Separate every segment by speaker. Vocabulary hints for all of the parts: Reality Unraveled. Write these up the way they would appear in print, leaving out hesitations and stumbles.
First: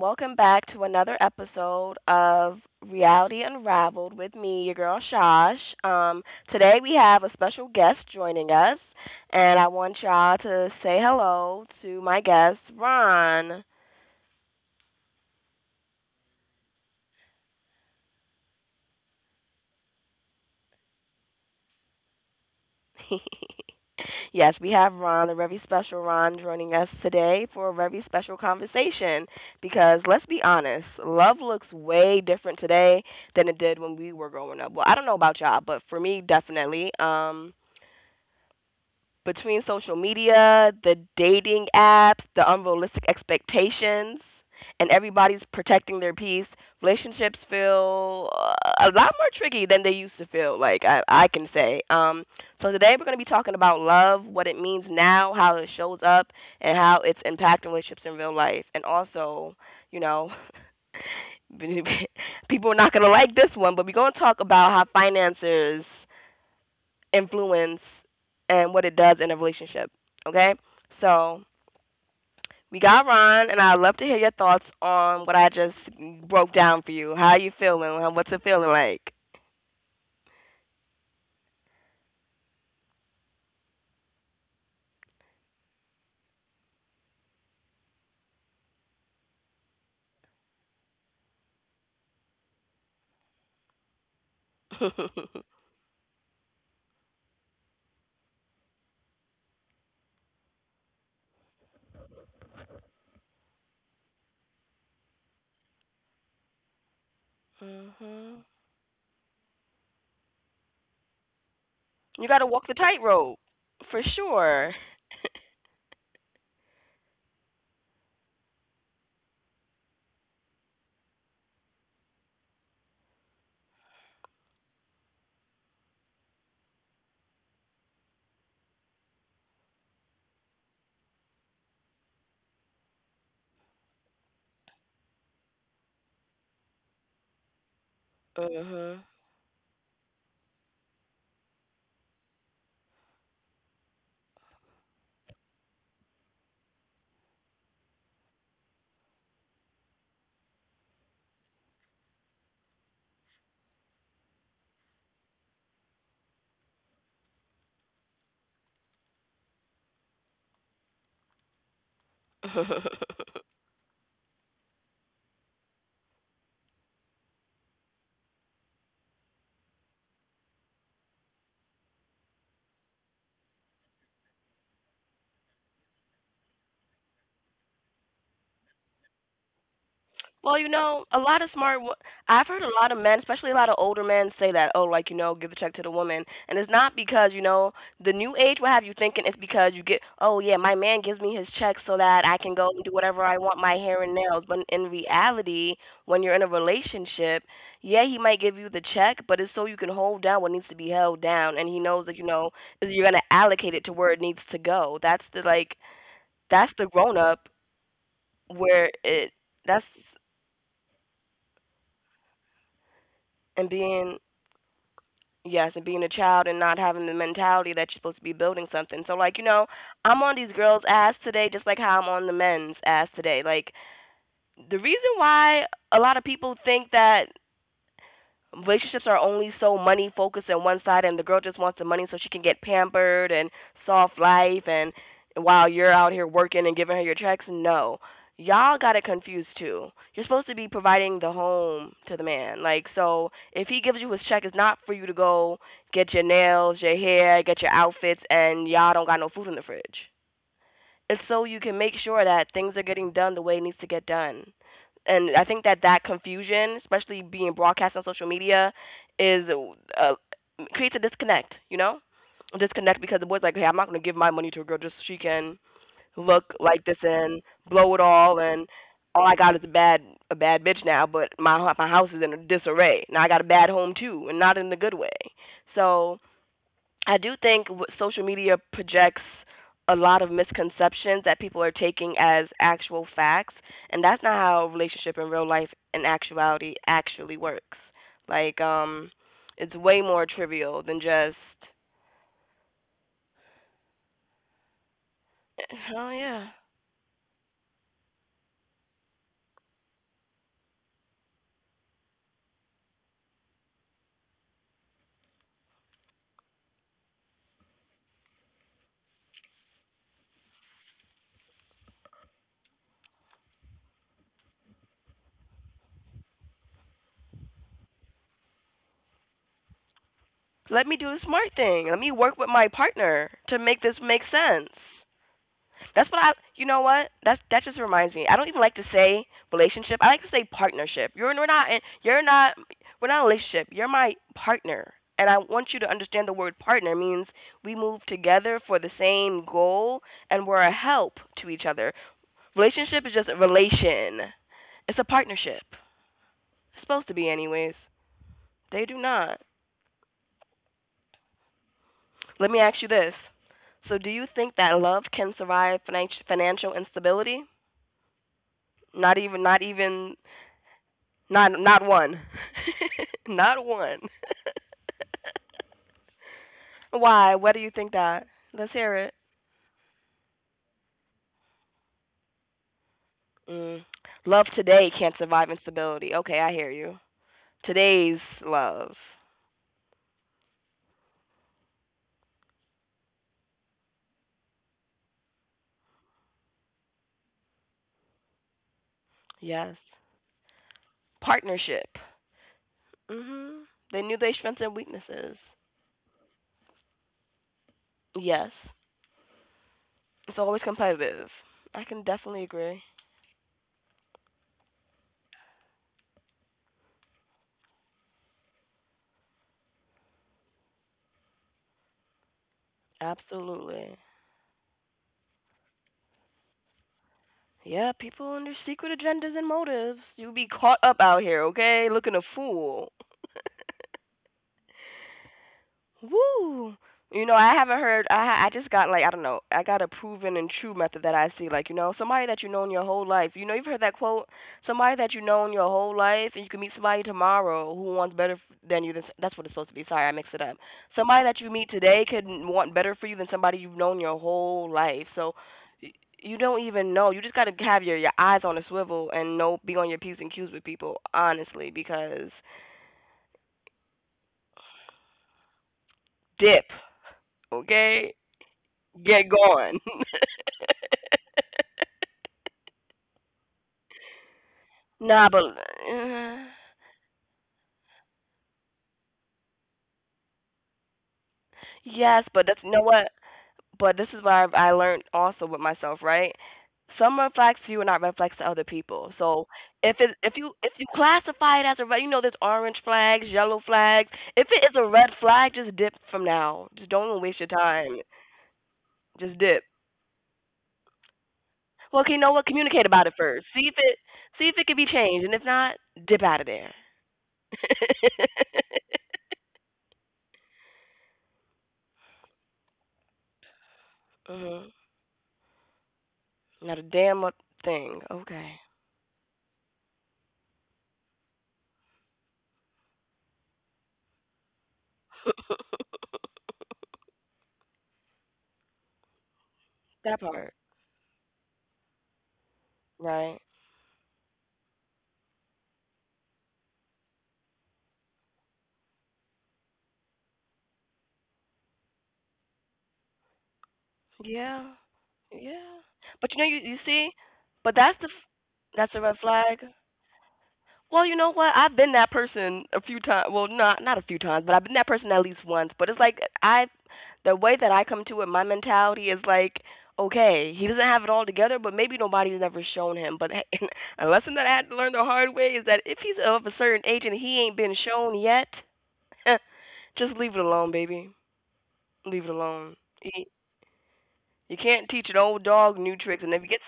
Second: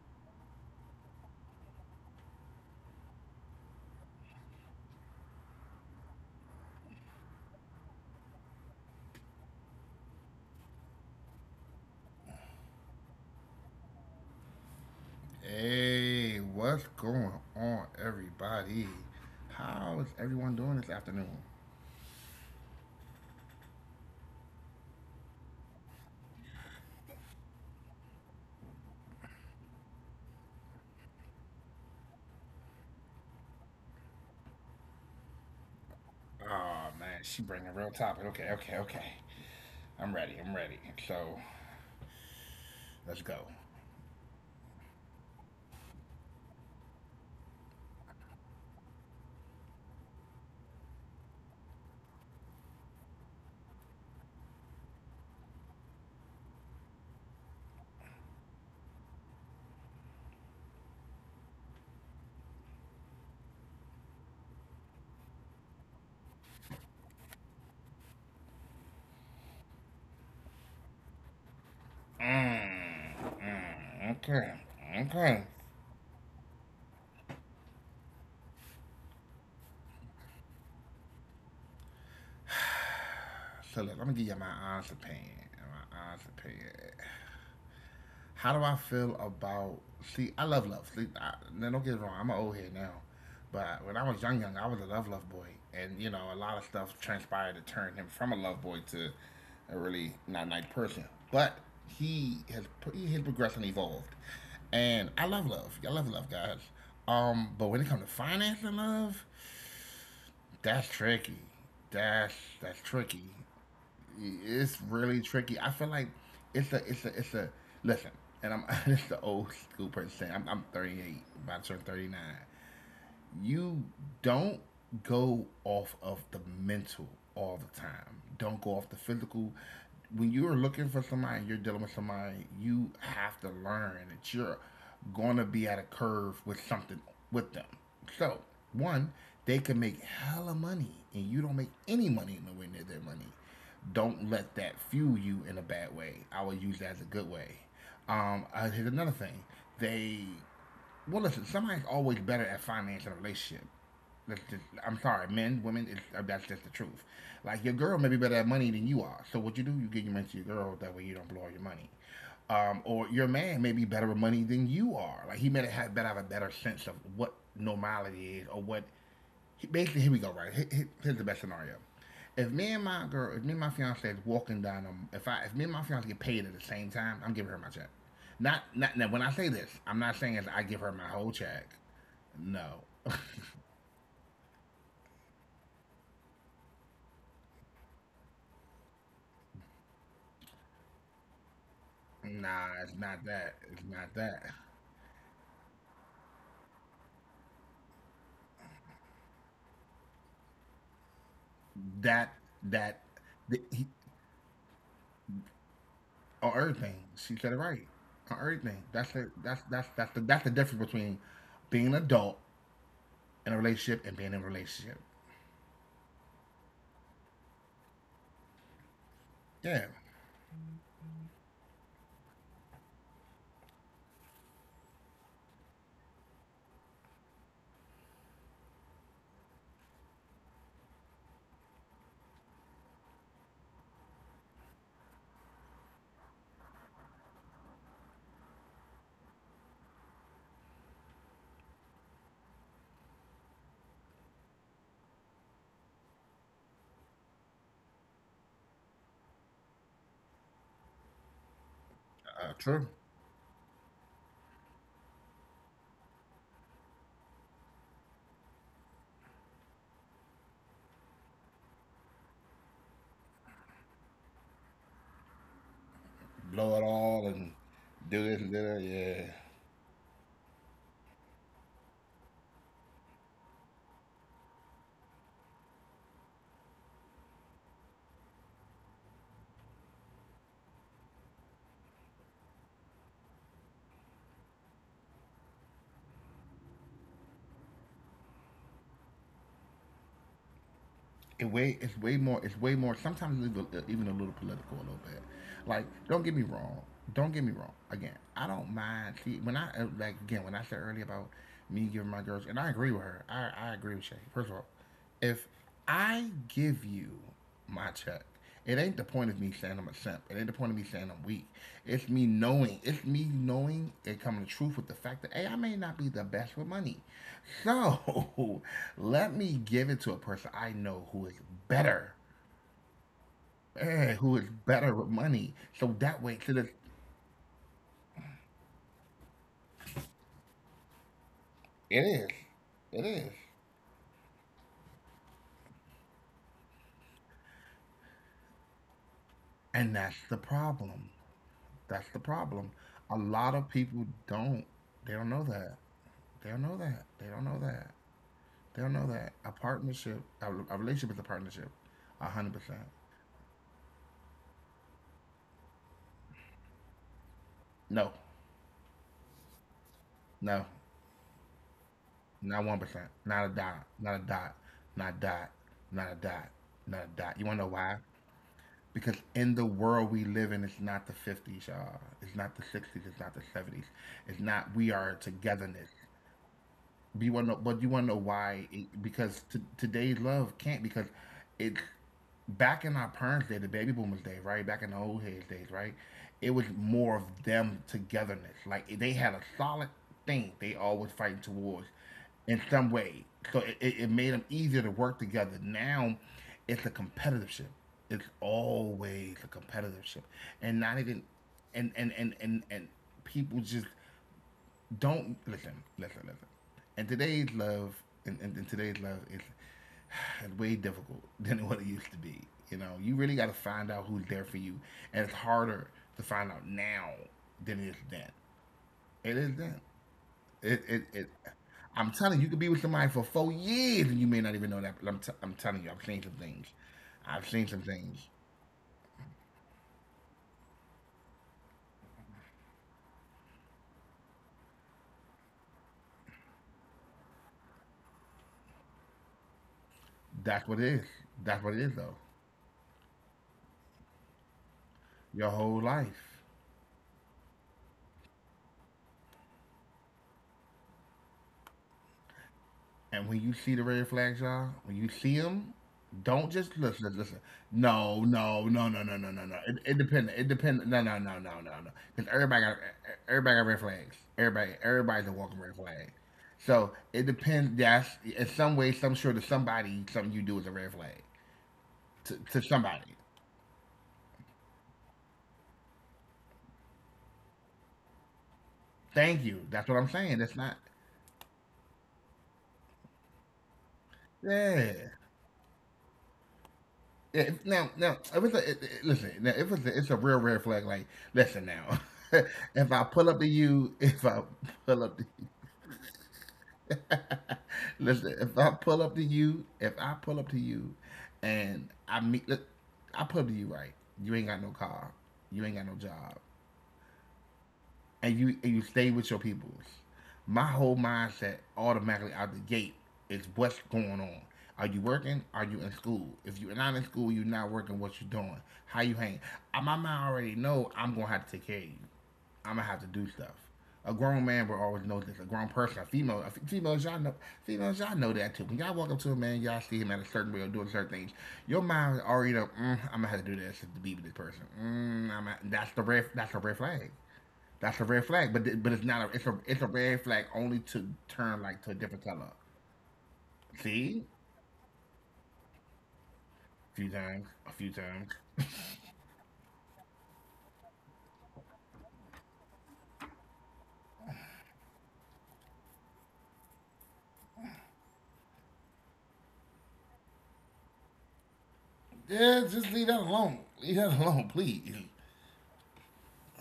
Speaker 1: welcome back to another episode of Reality Unraveled with me, your girl Shosh. Um, Today we have a special guest joining us, and I want y'all to say hello to my guest, Ron.
Speaker 2: Hey, what's going on, everybody? How is everyone doing this afternoon?
Speaker 1: Yes, we have Ron, a very special Ron, joining us today for a very special conversation, because let's be honest, love looks way different today than it did when we were growing up. Well, I don't know about y'all, but for me, definitely.
Speaker 2: Oh man, she bringing a real topic. Okay, okay, okay.
Speaker 1: Between social
Speaker 2: I'm ready. I'm
Speaker 1: media,
Speaker 2: ready.
Speaker 1: the
Speaker 2: So
Speaker 1: dating apps, the unrealistic
Speaker 2: let's go.
Speaker 1: expectations, and everybody's protecting their peace, relationships feel a lot more tricky than they used to feel. Like I can say. So today we're going to be talking about love, what it means now, how it shows up, and how it's impacting relationships in real life, and also, you know. People are not going to like this one, but we're going to talk about how finances influence and what it does in a relationship. Okay? So we got
Speaker 2: Mm,
Speaker 1: Ron, and I'd love to hear
Speaker 2: mm,
Speaker 1: your
Speaker 2: okay,
Speaker 1: thoughts on what I
Speaker 2: okay.
Speaker 1: just broke down for you. How are you feeling? What's it feeling like?
Speaker 2: So look, I'm gonna give you my honest opinion. My honest opinion. How do I feel about? See, I love love. See, I, now don't get me wrong. I'm an old head now, but when I was young, young, I was a love, love boy, and you know, a lot of stuff transpired to turn him from a love boy to a really not nice person. But he has he has progressed and evolved, and I love love. I love love, guys. But when it comes to
Speaker 1: Hmm.
Speaker 2: finance and love, that's tricky.
Speaker 1: You got
Speaker 2: That's
Speaker 1: to walk the
Speaker 2: that's
Speaker 1: tightrope
Speaker 2: tricky.
Speaker 1: for sure.
Speaker 2: It's really tricky. I feel like it's a listen, and I'm this is the old school person saying, I'm 38, about to turn 39. You don't go off of the mental all the time. Don't go off the physical. When you're looking for somebody, you're dealing with somebody, you have to learn that you're gonna be at a curve with something with them. So,
Speaker 1: hmm
Speaker 2: one, they can make hella money and you don't make any money nowhere near their money. Don't let that fuel you in a bad way. I would use that as a good way. Here's another thing. They well, listen, somebody's always better at financing a relationship. That's just, I'm sorry, men, women, it's, that's just the truth. Like, your girl may be better at money than you are. So, what you do, you give your money to your girl, that way you don't blow all your money. Or your man may be better with money than you are. Like, he may have a better sense of what normality is or what basically here we go, right? Here's the best scenario. If me and my girl if me and my fiance is walking down if me and my fiance get paid at the same time, I'm giving her my check. Not now, when I say this, I'm not saying it's
Speaker 1: Well,
Speaker 2: I
Speaker 1: you
Speaker 2: give her
Speaker 1: know,
Speaker 2: my
Speaker 1: a
Speaker 2: whole
Speaker 1: lot of
Speaker 2: check,
Speaker 1: smart. Wo- I've heard
Speaker 2: no.
Speaker 1: a lot of men, especially a lot of older men, say that, oh, like give a check to the woman, and it's not because the new age will have you thinking it's because you get, oh yeah, my man gives me his check so that I can
Speaker 2: nah
Speaker 1: go and do
Speaker 2: it's not
Speaker 1: whatever I
Speaker 2: that
Speaker 1: want, my
Speaker 2: it's
Speaker 1: hair
Speaker 2: not
Speaker 1: and
Speaker 2: that
Speaker 1: nails. But in reality, when you're in a relationship, yeah, he might give you the check, but it's so you can hold down what needs to be held down, and he knows that
Speaker 2: that
Speaker 1: is
Speaker 2: that
Speaker 1: you're gonna
Speaker 2: the,
Speaker 1: allocate
Speaker 2: he,
Speaker 1: it to where it needs to go. That's the like,
Speaker 2: on
Speaker 1: that's the
Speaker 2: everything,
Speaker 1: grown
Speaker 2: she
Speaker 1: up
Speaker 2: said it right. On everything,
Speaker 1: where it. That's
Speaker 2: that's the difference between being an adult in a
Speaker 1: and
Speaker 2: relationship and
Speaker 1: being.
Speaker 2: being in a relationship.
Speaker 1: Yes, and being a child and not having the mentality that you're supposed to be building something. So like,
Speaker 2: Yeah.
Speaker 1: I'm on these girls' ass today just like how I'm on the men's ass today. Like the reason why a lot of people think that relationships are only so money focused on one side, and the girl just wants the money so she can get pampered and soft life, and while you're out here working and giving her your checks, no, y'all got it confused too. You're supposed to be providing the home to the man. Like, so if he gives you his check, it's not for you to go get your nails, your hair, get your outfits, and y'all don't got no food in the fridge. It's so you can make sure that
Speaker 2: uh,
Speaker 1: things are
Speaker 2: true
Speaker 1: getting done the way it needs to get done. And I think that that confusion, especially being broadcast on social media, is uh, creates a disconnect. You know, a disconnect, because the boy's like, hey, I'm not gonna give my money to a girl just so she can look
Speaker 2: Blow it
Speaker 1: like this
Speaker 2: all
Speaker 1: and
Speaker 2: and
Speaker 1: blow it
Speaker 2: do this
Speaker 1: all,
Speaker 2: and do
Speaker 1: and
Speaker 2: that. Yeah,
Speaker 1: all I got is a bad bitch now, but my house is in a disarray. Now I got a bad home too, and not in a good way. So I do think social media projects a lot of misconceptions that people are taking as actual facts, and that's not how a relationship in real life in actuality actually works. Like, it's way more trivial than just,
Speaker 2: it's way more. Sometimes it's even even a little political, a little bit. Like
Speaker 1: oh
Speaker 2: don't get me
Speaker 1: yeah,
Speaker 2: wrong. Don't get me wrong. Again, I don't mind. See, when I like again when I said earlier about me giving my girls, and I agree with her. I agree with Shay. First of all, if I give you my check. It ain't the point of me saying I'm a simp. It ain't the point of me saying I'm weak. It's me knowing. It's me knowing and coming to truth with the fact that hey, I may not be the best with money. So let me give it to a person I
Speaker 1: let me
Speaker 2: know
Speaker 1: do the
Speaker 2: who is
Speaker 1: smart thing. Let
Speaker 2: better.
Speaker 1: me work with my partner to make this
Speaker 2: eh,
Speaker 1: make
Speaker 2: who is
Speaker 1: sense.
Speaker 2: better with money. So
Speaker 1: That's
Speaker 2: that
Speaker 1: what
Speaker 2: way
Speaker 1: I.
Speaker 2: to the
Speaker 1: You know what? That's that just reminds me. I don't even like to say relationship. I like to say partnership. You're we're not.
Speaker 2: it
Speaker 1: You're
Speaker 2: is.
Speaker 1: not.
Speaker 2: It
Speaker 1: We're not
Speaker 2: is.
Speaker 1: a relationship. You're my partner, and I want you to understand the word partner means we move together for the same
Speaker 2: And
Speaker 1: goal,
Speaker 2: that's the
Speaker 1: and we're a
Speaker 2: problem.
Speaker 1: help to each other.
Speaker 2: That's the problem.
Speaker 1: Relationship
Speaker 2: A
Speaker 1: is just a
Speaker 2: lot of people
Speaker 1: relation.
Speaker 2: don't.
Speaker 1: It's a
Speaker 2: They don't know
Speaker 1: partnership.
Speaker 2: that. They don't know
Speaker 1: It's
Speaker 2: that.
Speaker 1: supposed to
Speaker 2: They
Speaker 1: be,
Speaker 2: don't know
Speaker 1: anyways.
Speaker 2: that. They don't
Speaker 1: They do
Speaker 2: know that
Speaker 1: not.
Speaker 2: a partnership, a relationship is a partnership, a hundred
Speaker 1: Let me
Speaker 2: percent.
Speaker 1: ask you this. So, do you think that love can survive financial instability?
Speaker 2: No,
Speaker 1: Not even, not even.
Speaker 2: no,
Speaker 1: Not one.
Speaker 2: not 1%, not a
Speaker 1: Not
Speaker 2: dot,
Speaker 1: one.
Speaker 2: not a dot, not a dot, not a dot, not a dot.
Speaker 1: Why?
Speaker 2: You
Speaker 1: Why
Speaker 2: want to
Speaker 1: do
Speaker 2: know
Speaker 1: you
Speaker 2: why?
Speaker 1: think that? Let's hear
Speaker 2: Because
Speaker 1: it.
Speaker 2: in the world we live in, it's not the 50s, y'all. It's not the 60s. It's not the 70s.
Speaker 1: Mm.
Speaker 2: It's
Speaker 1: Love
Speaker 2: not we
Speaker 1: today
Speaker 2: are
Speaker 1: can't survive
Speaker 2: togetherness.
Speaker 1: instability. Okay, I hear you.
Speaker 2: But you want to know, but you want to know
Speaker 1: Today's
Speaker 2: why?
Speaker 1: love.
Speaker 2: It, because today's love can't because it's back in our parents' day, the baby boomers' day, right? Back in the old heads days, right? It was more of them togetherness. Like they had a
Speaker 1: Yes.
Speaker 2: solid thing they always fighting towards
Speaker 1: Partnership.
Speaker 2: in some way. So
Speaker 1: Mhm.
Speaker 2: it, it,
Speaker 1: They
Speaker 2: it
Speaker 1: knew
Speaker 2: made
Speaker 1: their
Speaker 2: them
Speaker 1: strengths and
Speaker 2: easier to work
Speaker 1: weaknesses.
Speaker 2: together. Now it's a competitive ship. It's
Speaker 1: Yes.
Speaker 2: always a competitive ship.
Speaker 1: It's always
Speaker 2: And not even
Speaker 1: competitive. I
Speaker 2: and
Speaker 1: can
Speaker 2: and and
Speaker 1: definitely
Speaker 2: and,
Speaker 1: agree.
Speaker 2: and people just don't listen, listen, listen. And today's love, and today's love is it's way difficult than what it used to be. You know, you really got to find
Speaker 1: Absolutely.
Speaker 2: out who's there for you, and it's harder to find out now than it
Speaker 1: Yeah,
Speaker 2: is then.
Speaker 1: people and their secret
Speaker 2: It
Speaker 1: agendas and
Speaker 2: is then.
Speaker 1: motives. You be caught
Speaker 2: It
Speaker 1: up
Speaker 2: it,
Speaker 1: out
Speaker 2: it
Speaker 1: here, okay?
Speaker 2: I'm
Speaker 1: Looking a
Speaker 2: telling you, you could be with
Speaker 1: fool.
Speaker 2: somebody for 4 years and you may not even know that. But I'm telling you, I've seen some things.
Speaker 1: Woo! You know,
Speaker 2: I've
Speaker 1: I
Speaker 2: seen
Speaker 1: haven't
Speaker 2: some
Speaker 1: heard.
Speaker 2: things.
Speaker 1: I just got like, I don't know. I got a proven and true method that I see. Like, you know, somebody that you known your whole life. You know, you've heard that quote. Somebody that you known your whole life, and you can meet somebody tomorrow who wants better than you. That's what it's supposed to be. Sorry, I mixed it up.
Speaker 2: That's what it is.
Speaker 1: Somebody that you
Speaker 2: That's what
Speaker 1: meet
Speaker 2: it is,
Speaker 1: today
Speaker 2: though.
Speaker 1: could want better for you than somebody you've known your whole life. So
Speaker 2: Your whole
Speaker 1: y-
Speaker 2: life.
Speaker 1: you don't even know. You just got to have your eyes on a swivel and know, be on your p's and q's with people honestly, because
Speaker 2: And when you see the red flags, y'all, when you see them, don't
Speaker 1: dip.
Speaker 2: just listen. Listen, listen.
Speaker 1: Okay,
Speaker 2: No, no, no, no, no, no,
Speaker 1: get
Speaker 2: no, no. It,
Speaker 1: going.
Speaker 2: it depends. It depends. No, no, no, no, no, no. Because everybody got red flags. Everybody, everybody's
Speaker 1: Nah,
Speaker 2: a
Speaker 1: but
Speaker 2: walking red flag.
Speaker 1: uh,
Speaker 2: So it depends. That's in some way, some sure to somebody, something you do is a red flag
Speaker 1: yes, but
Speaker 2: to
Speaker 1: that's, you know what.
Speaker 2: somebody.
Speaker 1: But this is what I've- I learned also with myself, right? Some red flags to you are not red flags to other people.
Speaker 2: Thank
Speaker 1: So
Speaker 2: you. That's what
Speaker 1: if
Speaker 2: I'm
Speaker 1: it
Speaker 2: saying. That's not.
Speaker 1: if you classify it as a red, you know, there's orange flags, yellow flags. If it is a
Speaker 2: Yeah.
Speaker 1: red flag, just dip from now. Just don't even
Speaker 2: Yeah,
Speaker 1: waste your
Speaker 2: if- now,
Speaker 1: time.
Speaker 2: now, if it's listen,
Speaker 1: Just
Speaker 2: now,
Speaker 1: dip.
Speaker 2: if it's a real red flag, like, listen now,
Speaker 1: Well, okay, you know what? Communicate
Speaker 2: if I
Speaker 1: about it
Speaker 2: pull up to
Speaker 1: first.
Speaker 2: you, if I
Speaker 1: See if it can be
Speaker 2: pull up to
Speaker 1: changed, and if not, dip out of there.
Speaker 2: you, listen, if I pull up to you, if I pull up to you, and I meet, look, I pull up to you, right? You ain't got no
Speaker 1: Mhm.
Speaker 2: car, you ain't got no job,
Speaker 1: Not a damn a thing.
Speaker 2: and you
Speaker 1: Okay.
Speaker 2: and you stay with your people. My whole mindset automatically out the gate is what's going on. Are you working? Are you in school? If you're not in school, you're not working. What you doing? How you hang? My
Speaker 1: That
Speaker 2: mind already
Speaker 1: part,
Speaker 2: know I'm gonna have to take care of you. I'm gonna have to do
Speaker 1: right?
Speaker 2: stuff. A grown man will always know this. A grown person, a female, females y'all know that too. When y'all walk up to a man, y'all see him at a certain way or doing certain things. Your mind already know. Mm, I'm gonna have to do this to be with this person.
Speaker 1: Yeah.
Speaker 2: Mm, I'm going
Speaker 1: Yeah.
Speaker 2: that's the red.
Speaker 1: But you know,
Speaker 2: That's the
Speaker 1: you
Speaker 2: red
Speaker 1: you see,
Speaker 2: flag.
Speaker 1: but
Speaker 2: That's
Speaker 1: that's
Speaker 2: a red flag, but
Speaker 1: that's a
Speaker 2: it's
Speaker 1: red
Speaker 2: not a it's a
Speaker 1: flag.
Speaker 2: it's a red flag only
Speaker 1: Well,
Speaker 2: to
Speaker 1: you know what?
Speaker 2: turn
Speaker 1: I've
Speaker 2: like to a
Speaker 1: been that
Speaker 2: different color.
Speaker 1: person a few times. Well, not not a few
Speaker 2: See,
Speaker 1: times, but I've been that person at least once. But it's like I,
Speaker 2: a few
Speaker 1: the
Speaker 2: times,
Speaker 1: way that
Speaker 2: a
Speaker 1: I
Speaker 2: few
Speaker 1: come to it,
Speaker 2: times.
Speaker 1: my mentality is like, okay, he doesn't have it all together, but maybe nobody's ever shown him. But a lesson that I had to learn the hard way is that if he's of a certain age and he ain't been shown yet, just leave it alone, baby. Leave it
Speaker 2: Yeah,
Speaker 1: alone.
Speaker 2: just leave that
Speaker 1: He,
Speaker 2: alone. Leave that alone,
Speaker 1: you can't
Speaker 2: please.
Speaker 1: teach an old dog new tricks, and if he gets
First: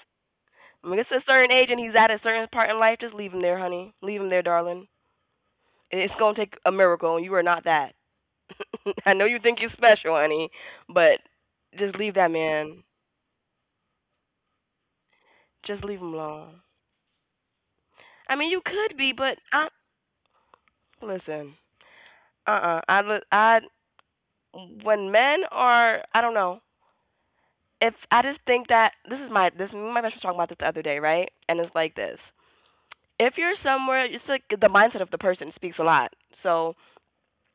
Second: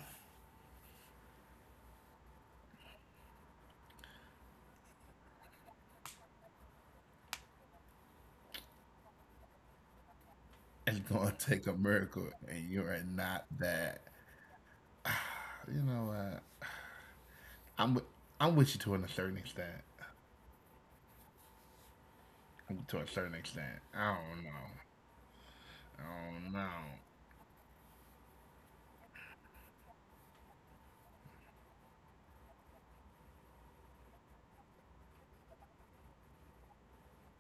Speaker 1: when he gets to a certain age and he's at a certain part in life, just leave him there, honey. Leave him there, darling. It's gonna take a miracle, and you are not that. I know you think you're special, honey,
Speaker 2: It's
Speaker 1: but
Speaker 2: gonna take a
Speaker 1: just leave that
Speaker 2: miracle, and
Speaker 1: man.
Speaker 2: you are not that.
Speaker 1: Just
Speaker 2: You
Speaker 1: leave
Speaker 2: know
Speaker 1: him alone.
Speaker 2: what? I'm with-
Speaker 1: I mean, you
Speaker 2: I'm with you
Speaker 1: could
Speaker 2: to
Speaker 1: be,
Speaker 2: a
Speaker 1: but
Speaker 2: certain
Speaker 1: I.
Speaker 2: extent.
Speaker 1: Listen. Uh, uh
Speaker 2: I'm
Speaker 1: I,
Speaker 2: to a
Speaker 1: li-
Speaker 2: certain
Speaker 1: I,
Speaker 2: extent, I don't know.
Speaker 1: when men are,
Speaker 2: I
Speaker 1: I don't know.
Speaker 2: don't know.
Speaker 1: If I just think that this, me and my best friend was talking about this the other day, right? And it's like this. If you're somewhere, it's like the mindset of the person speaks a lot. So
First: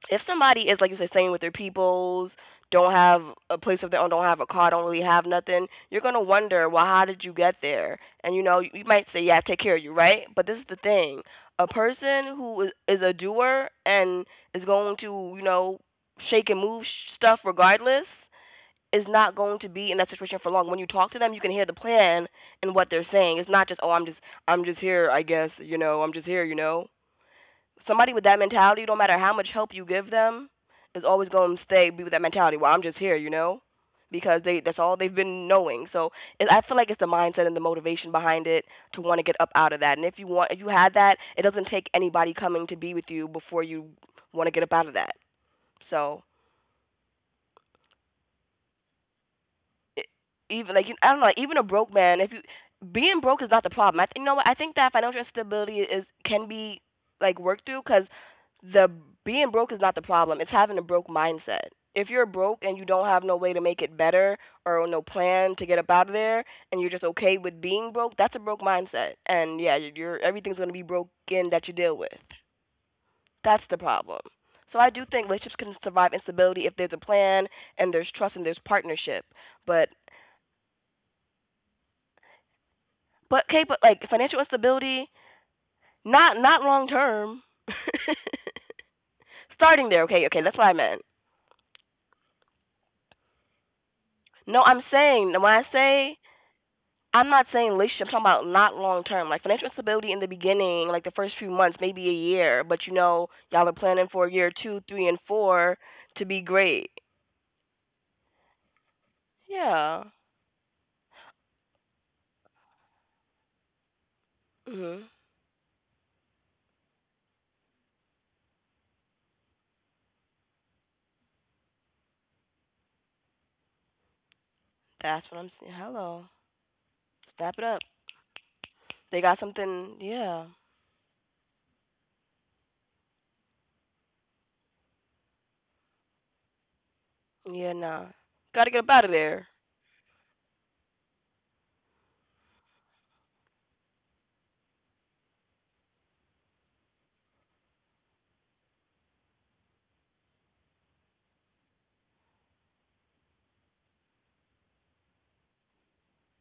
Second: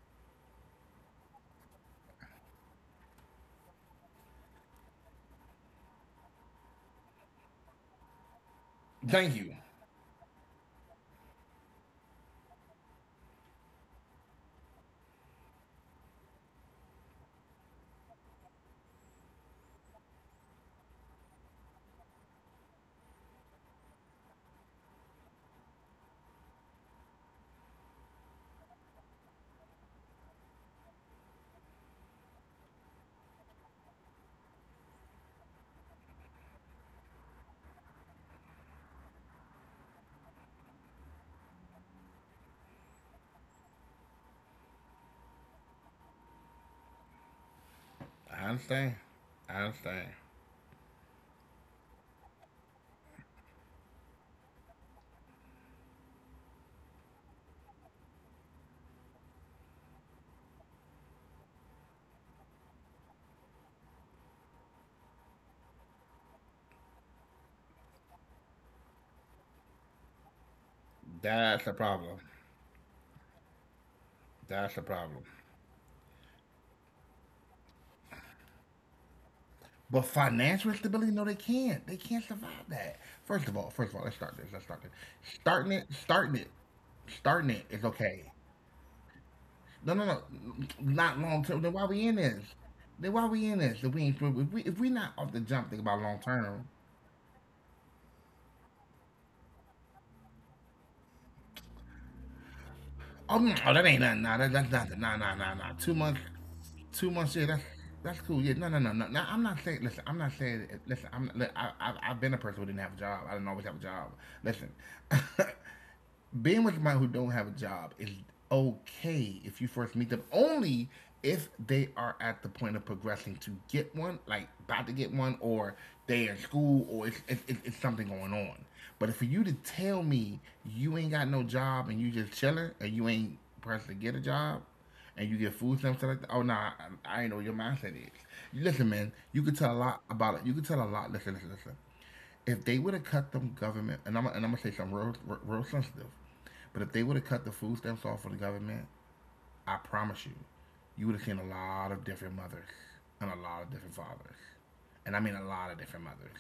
Speaker 1: if somebody is, like you said, staying with their peoples, don't have a place of their own, don't have a car, don't really have nothing, you're gonna wonder, well, how did you get there? And you know, you might say,
Speaker 2: Thank
Speaker 1: yeah, I
Speaker 2: you.
Speaker 1: take care of you, right? But this is the thing: a person who is a doer and is going to, you know, shake and move stuff regardless is not going to be in that situation for long. When you talk to them, you can hear the plan and what they're saying. It's not just, oh, I'm just, I'm just here, I guess, you know, I'm just here, you know. Somebody with that mentality, no matter how much help you give them, is always going to stay be with that mentality. Well, I'm just here, you know, because they that's all they've been knowing. So it, I feel like it's the mindset and the motivation behind it to want to get up out of that. And if you want, if you had that, it doesn't take anybody coming to be with you before you want to get up out of that. So
Speaker 2: I understand. I understand.
Speaker 1: even like you- I don't know, like, even a broke man, if you being broke is not the problem. You know what? I think that financial instability is can be like worked through, because the being broke is not the problem. It's having a broke mindset. If you're broke and you don't have no way to make it better or no plan to get up out of there, and you're just okay with being broke, that's a broke mindset. And yeah, you're everything's gonna be broken that you
Speaker 2: That's
Speaker 1: deal
Speaker 2: a
Speaker 1: with.
Speaker 2: problem.
Speaker 1: That's the problem. So I
Speaker 2: That's
Speaker 1: do
Speaker 2: a
Speaker 1: think
Speaker 2: problem.
Speaker 1: relationships can survive instability if there's a plan and there's trust and there's partnership. But
Speaker 2: But financial stability, no, they can't. They can't survive that.
Speaker 1: But okay, but like
Speaker 2: First of all,
Speaker 1: financial
Speaker 2: let's start this. Let's
Speaker 1: instability,
Speaker 2: start this. Starting it,
Speaker 1: not
Speaker 2: starting it,
Speaker 1: long term.
Speaker 2: starting it is okay.
Speaker 1: Starting there, okay,
Speaker 2: No, no,
Speaker 1: okay, that's
Speaker 2: no,
Speaker 1: what I meant.
Speaker 2: not long term. Then why we in this? Then why we in this? If we ain't,
Speaker 1: No, I'm
Speaker 2: if we
Speaker 1: saying
Speaker 2: not
Speaker 1: when I
Speaker 2: off the jump, think
Speaker 1: say
Speaker 2: about long term.
Speaker 1: I'm not saying relationship, I'm talking about not long term. Like financial instability in the beginning, like the first few months, maybe a year, but you know, y'all
Speaker 2: Oh
Speaker 1: are
Speaker 2: no,
Speaker 1: planning
Speaker 2: oh, that
Speaker 1: for
Speaker 2: ain't
Speaker 1: year
Speaker 2: nothing. Nah,
Speaker 1: two,
Speaker 2: that's
Speaker 1: three, and
Speaker 2: nothing. Nah, nah,
Speaker 1: four
Speaker 2: nah, nah.
Speaker 1: to be great.
Speaker 2: 2 months. Yeah, that's cool. Yeah, no, no, no, no. Now I'm not
Speaker 1: Yeah.
Speaker 2: saying. Listen, I'm not saying. Listen, I'm. Look, I've been a person who didn't have a job. I didn't always have a job. Listen,
Speaker 1: Mhm.
Speaker 2: being with people who don't have a job is okay if you first meet them, only if they are at the point of progressing to get one, like about to
Speaker 1: That's
Speaker 2: get
Speaker 1: what I'm
Speaker 2: one,
Speaker 1: saying.
Speaker 2: or
Speaker 1: Hello.
Speaker 2: they are in school, or it's,
Speaker 1: Snap it up.
Speaker 2: something going on.
Speaker 1: They
Speaker 2: But for
Speaker 1: got
Speaker 2: you to
Speaker 1: something.
Speaker 2: tell
Speaker 1: Yeah.
Speaker 2: me you ain't got no job and you just chilling and you ain't pressed to get a job and you get food stamps like that. Oh no, nah, I ain't know what your
Speaker 1: Yeah.
Speaker 2: mindset is.
Speaker 1: Nah. Gotta get
Speaker 2: Listen,
Speaker 1: up out
Speaker 2: man,
Speaker 1: of
Speaker 2: you
Speaker 1: there.
Speaker 2: could tell a lot about it. You could tell a lot. Listen, listen, listen, if they would have cut them government, and I'm gonna say something real, real, sensitive, but if they would have cut the food stamps off for the government, I promise you, you would have seen a lot of different mothers and a lot of different fathers, and I mean a lot of different mothers,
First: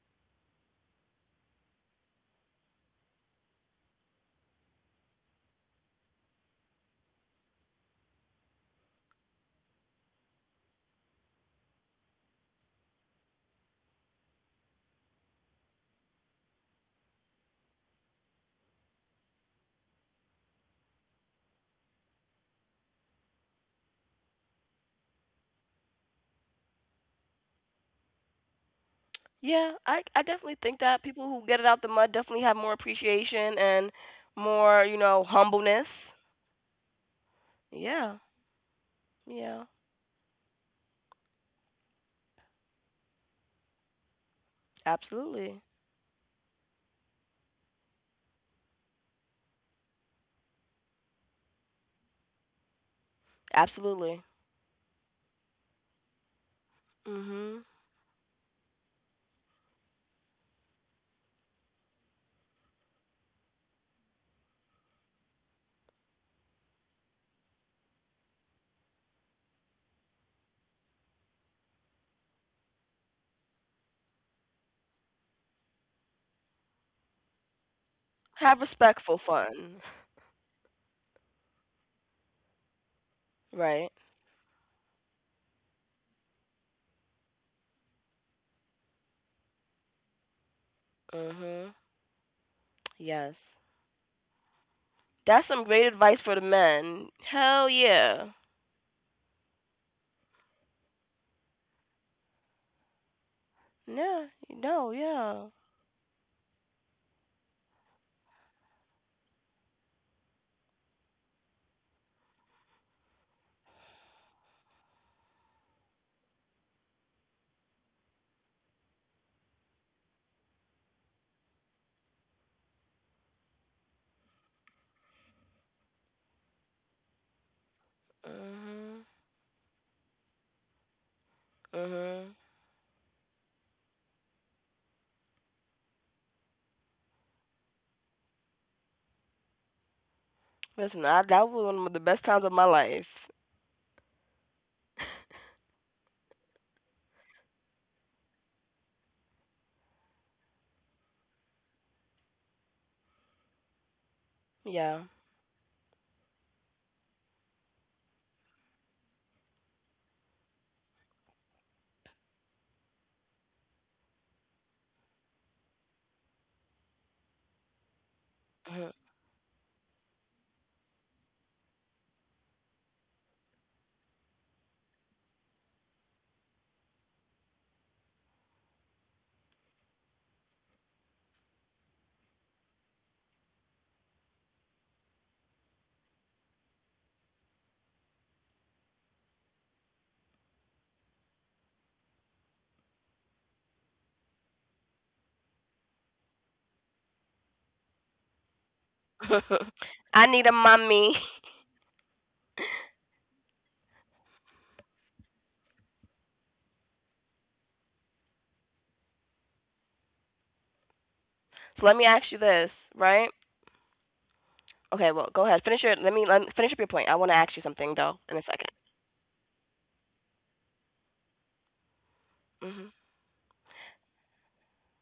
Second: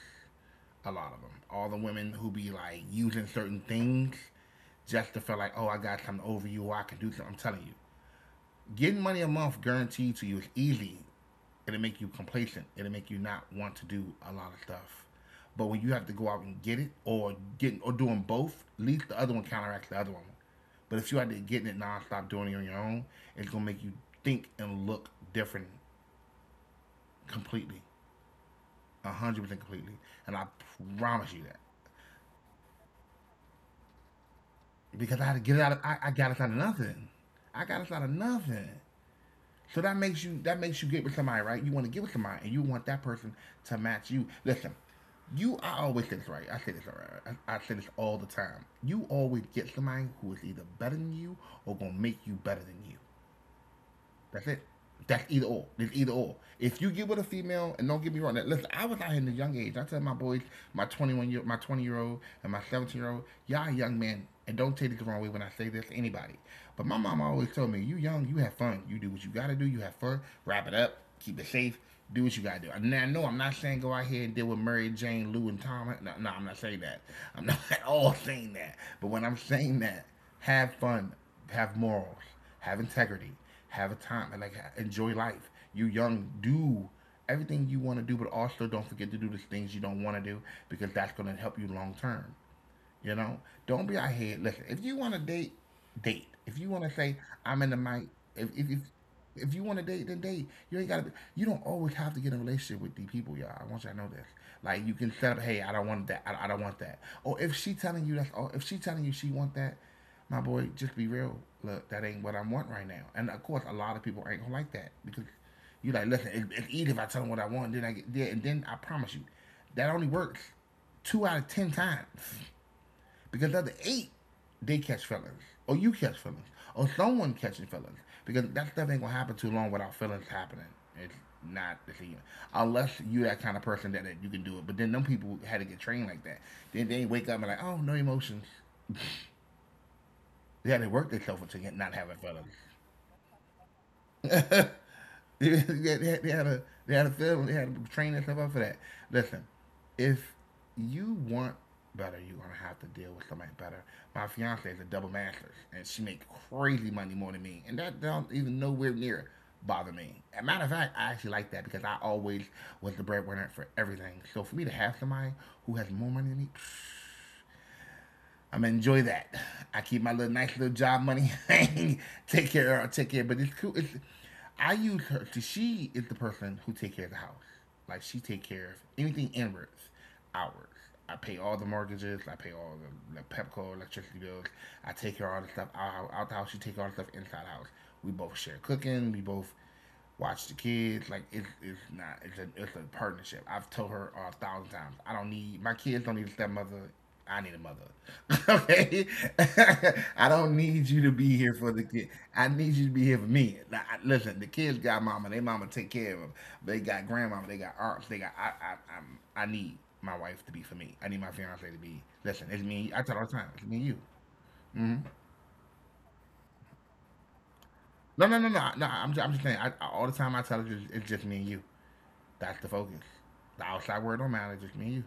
Speaker 2: a lot of them. All the women who be like using certain things just to feel like, oh, I got something over you, or I can do something. I'm telling you, getting money a month guaranteed to you is easy. It'll make you complacent. It'll make you not want to do a lot of stuff. But when you have to go out and get it, or getting or doing both, at least the other one counteracts the other one. But if you had to getting it nonstop, doing it on your own, it's gonna make you think and look different completely, 100%
Speaker 1: Yeah,
Speaker 2: completely.
Speaker 1: I
Speaker 2: And
Speaker 1: I
Speaker 2: I
Speaker 1: definitely think that
Speaker 2: promise you
Speaker 1: people
Speaker 2: that
Speaker 1: who get it out the mud definitely have more appreciation and more, you
Speaker 2: because I had to
Speaker 1: know,
Speaker 2: get it out. Of, I,
Speaker 1: humbleness.
Speaker 2: I got us out of nothing. I got us out of
Speaker 1: Yeah.
Speaker 2: nothing. So
Speaker 1: Yeah.
Speaker 2: that makes you get with somebody, right? You want to get with somebody, and you want that person to match you. Listen, you I
Speaker 1: Absolutely.
Speaker 2: always say this right. I say this right. I say this all the time. You always get somebody who is either better than you or gonna make you better than you.
Speaker 1: Absolutely.
Speaker 2: That's it. That's either or. It's either or. If you get with a female,
Speaker 1: Mhm.
Speaker 2: and don't get me wrong, that, listen, I was out here in the young age. I tell my boys, my 20-year old, and my 17-year old, y'all young men, and don't take it the wrong way when I say this to anybody. But my mom always told me, you young, you have fun. You do what you gotta do. You have fun. Wrap it up. Keep it safe. Do what you gotta do. And I know I'm not saying go out here and deal with Mary Jane, Lou, and Tom. No, no, I'm not saying that. I'm not at all saying that.
Speaker 1: Have
Speaker 2: But when I'm
Speaker 1: respectful
Speaker 2: saying
Speaker 1: fun.
Speaker 2: that, have fun. Have morals, have integrity. Have a
Speaker 1: Right.
Speaker 2: time and like enjoy life. You young, do everything you want to do, but also don't forget to do the things you don't want to do because that's going to help you
Speaker 1: Mhm.
Speaker 2: long term. You know,
Speaker 1: Yes.
Speaker 2: don't be out here. Listen, if you want to date,
Speaker 1: That's some great advice
Speaker 2: date.
Speaker 1: for the
Speaker 2: If you want to say
Speaker 1: men.
Speaker 2: I'm in
Speaker 1: Hell
Speaker 2: the mic,
Speaker 1: yeah.
Speaker 2: if if if, if you want to date, then date. You ain't gotta. You don't always have to get in a relationship with these people, y'all. I want y'all to know this.
Speaker 1: Yeah.
Speaker 2: Like you
Speaker 1: No,
Speaker 2: can set up,
Speaker 1: yeah.
Speaker 2: hey, I don't want that. I don't want that. Or if she telling you that, or if she telling you she want that, my boy, just be real. Look, that ain't what I want right now. And of course, a lot of people ain't gonna like that because you like, listen, it's easy if I tell them what I want, then I get there, and then I promise you, that only works two out of 10 times. Because the other eight, they catch feelings. Or you catch feelings. Or someone catching feelings. Because that
Speaker 1: Mhm.
Speaker 2: stuff ain't gonna happen too long without feelings happening. It's not
Speaker 1: Mhm.
Speaker 2: the thing. Unless you that kind of person that, that you can do it. But then them people had to get trained like that. Then they wake up and like, oh, no emotions. They
Speaker 1: Listen,
Speaker 2: had to
Speaker 1: I,
Speaker 2: work
Speaker 1: that was
Speaker 2: themselves
Speaker 1: one of
Speaker 2: into
Speaker 1: the
Speaker 2: not
Speaker 1: best
Speaker 2: having
Speaker 1: times of my
Speaker 2: feelings.
Speaker 1: life.
Speaker 2: They had to train and stuff up for that. Listen, if you want better, you're gonna have to deal with somebody better. My fiance is a
Speaker 1: Yeah.
Speaker 2: double master's, and she makes crazy money more than me, and that don't even nowhere near bother me. As a matter of fact, I actually like that because I always was the breadwinner for everything. So for me to have somebody who has more money than me, I'm gonna
Speaker 1: Mhm.
Speaker 2: enjoy that. I keep my little nice little job money. Take care of her, take care. But it's cool. I use her. To, She is the person who take care of the house. Like she take care of anything inwards, outwards. I pay all the mortgages. I pay all the Pepco electricity bills. I take care of all the stuff out the house. She take all the stuff inside the house. We both share cooking. We both watch the kids. Like it's not it's a it's a partnership. I've told her 1,000 times. I don't need my kids don't need a stepmother. I need a mother. Okay,
Speaker 1: I
Speaker 2: I
Speaker 1: need a
Speaker 2: don't need you
Speaker 1: mommy.
Speaker 2: to be here for the kid. I need you to be here for me. Now, listen, the kids got mama. They mama take care of them. They got grandmama. They got aunts. They got I need my wife to be for me. I need my fiance to
Speaker 1: So let
Speaker 2: be.
Speaker 1: me ask you
Speaker 2: Listen, it's
Speaker 1: this,
Speaker 2: me. I tell her all
Speaker 1: right?
Speaker 2: the time. It's me and you.
Speaker 1: Okay, well, go ahead. Finish your. Let me finish up your point. I want to ask you something though
Speaker 2: No,
Speaker 1: in
Speaker 2: no,
Speaker 1: a
Speaker 2: no,
Speaker 1: second.
Speaker 2: no, no. I'm just saying. All the time I tell her, it's just me and you. That's the
Speaker 1: Mm-hmm.
Speaker 2: focus. The outside world don't matter, just me and you.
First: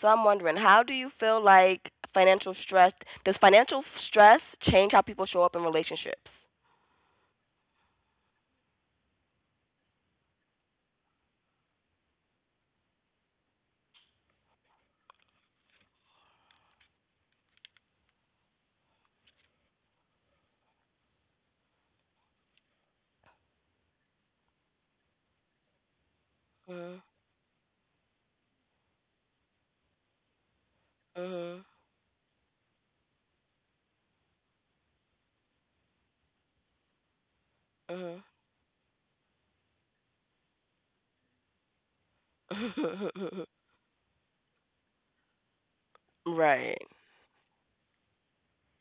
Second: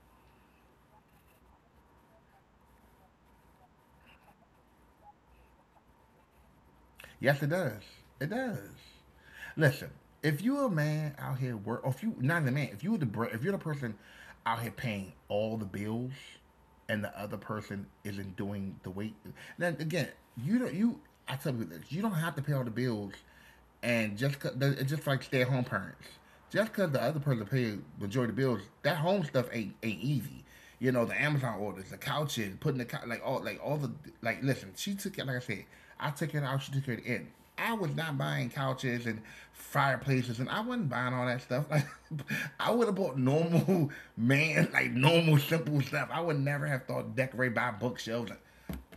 Speaker 1: So I'm wondering, how do you feel like financial stress? Does financial stress change how people show up in relationships?
Speaker 2: Yes, it does. It does. Listen, if you're a man out here work, or if you not the man, if you the if you're the person out here paying all the bills, and the other person isn't doing the weight. Then again, you don't you. I tell you this: you don't have to pay all the bills, and just it's just like stay at home parents. Just because the
Speaker 1: Mhm.
Speaker 2: other person paid majority of the bills, that home stuff ain't easy. You know, the Amazon
Speaker 1: Mhm.
Speaker 2: orders, the couches, putting the like all the. Listen, she took it like I said. I took it out. She took it in. I was not
Speaker 1: Mhm.
Speaker 2: buying couches and fireplaces, and I wasn't buying all that stuff. Like, I would have bought normal man, like normal simple stuff. I would never have
Speaker 1: right.
Speaker 2: thought decorate buy bookshelves. Like,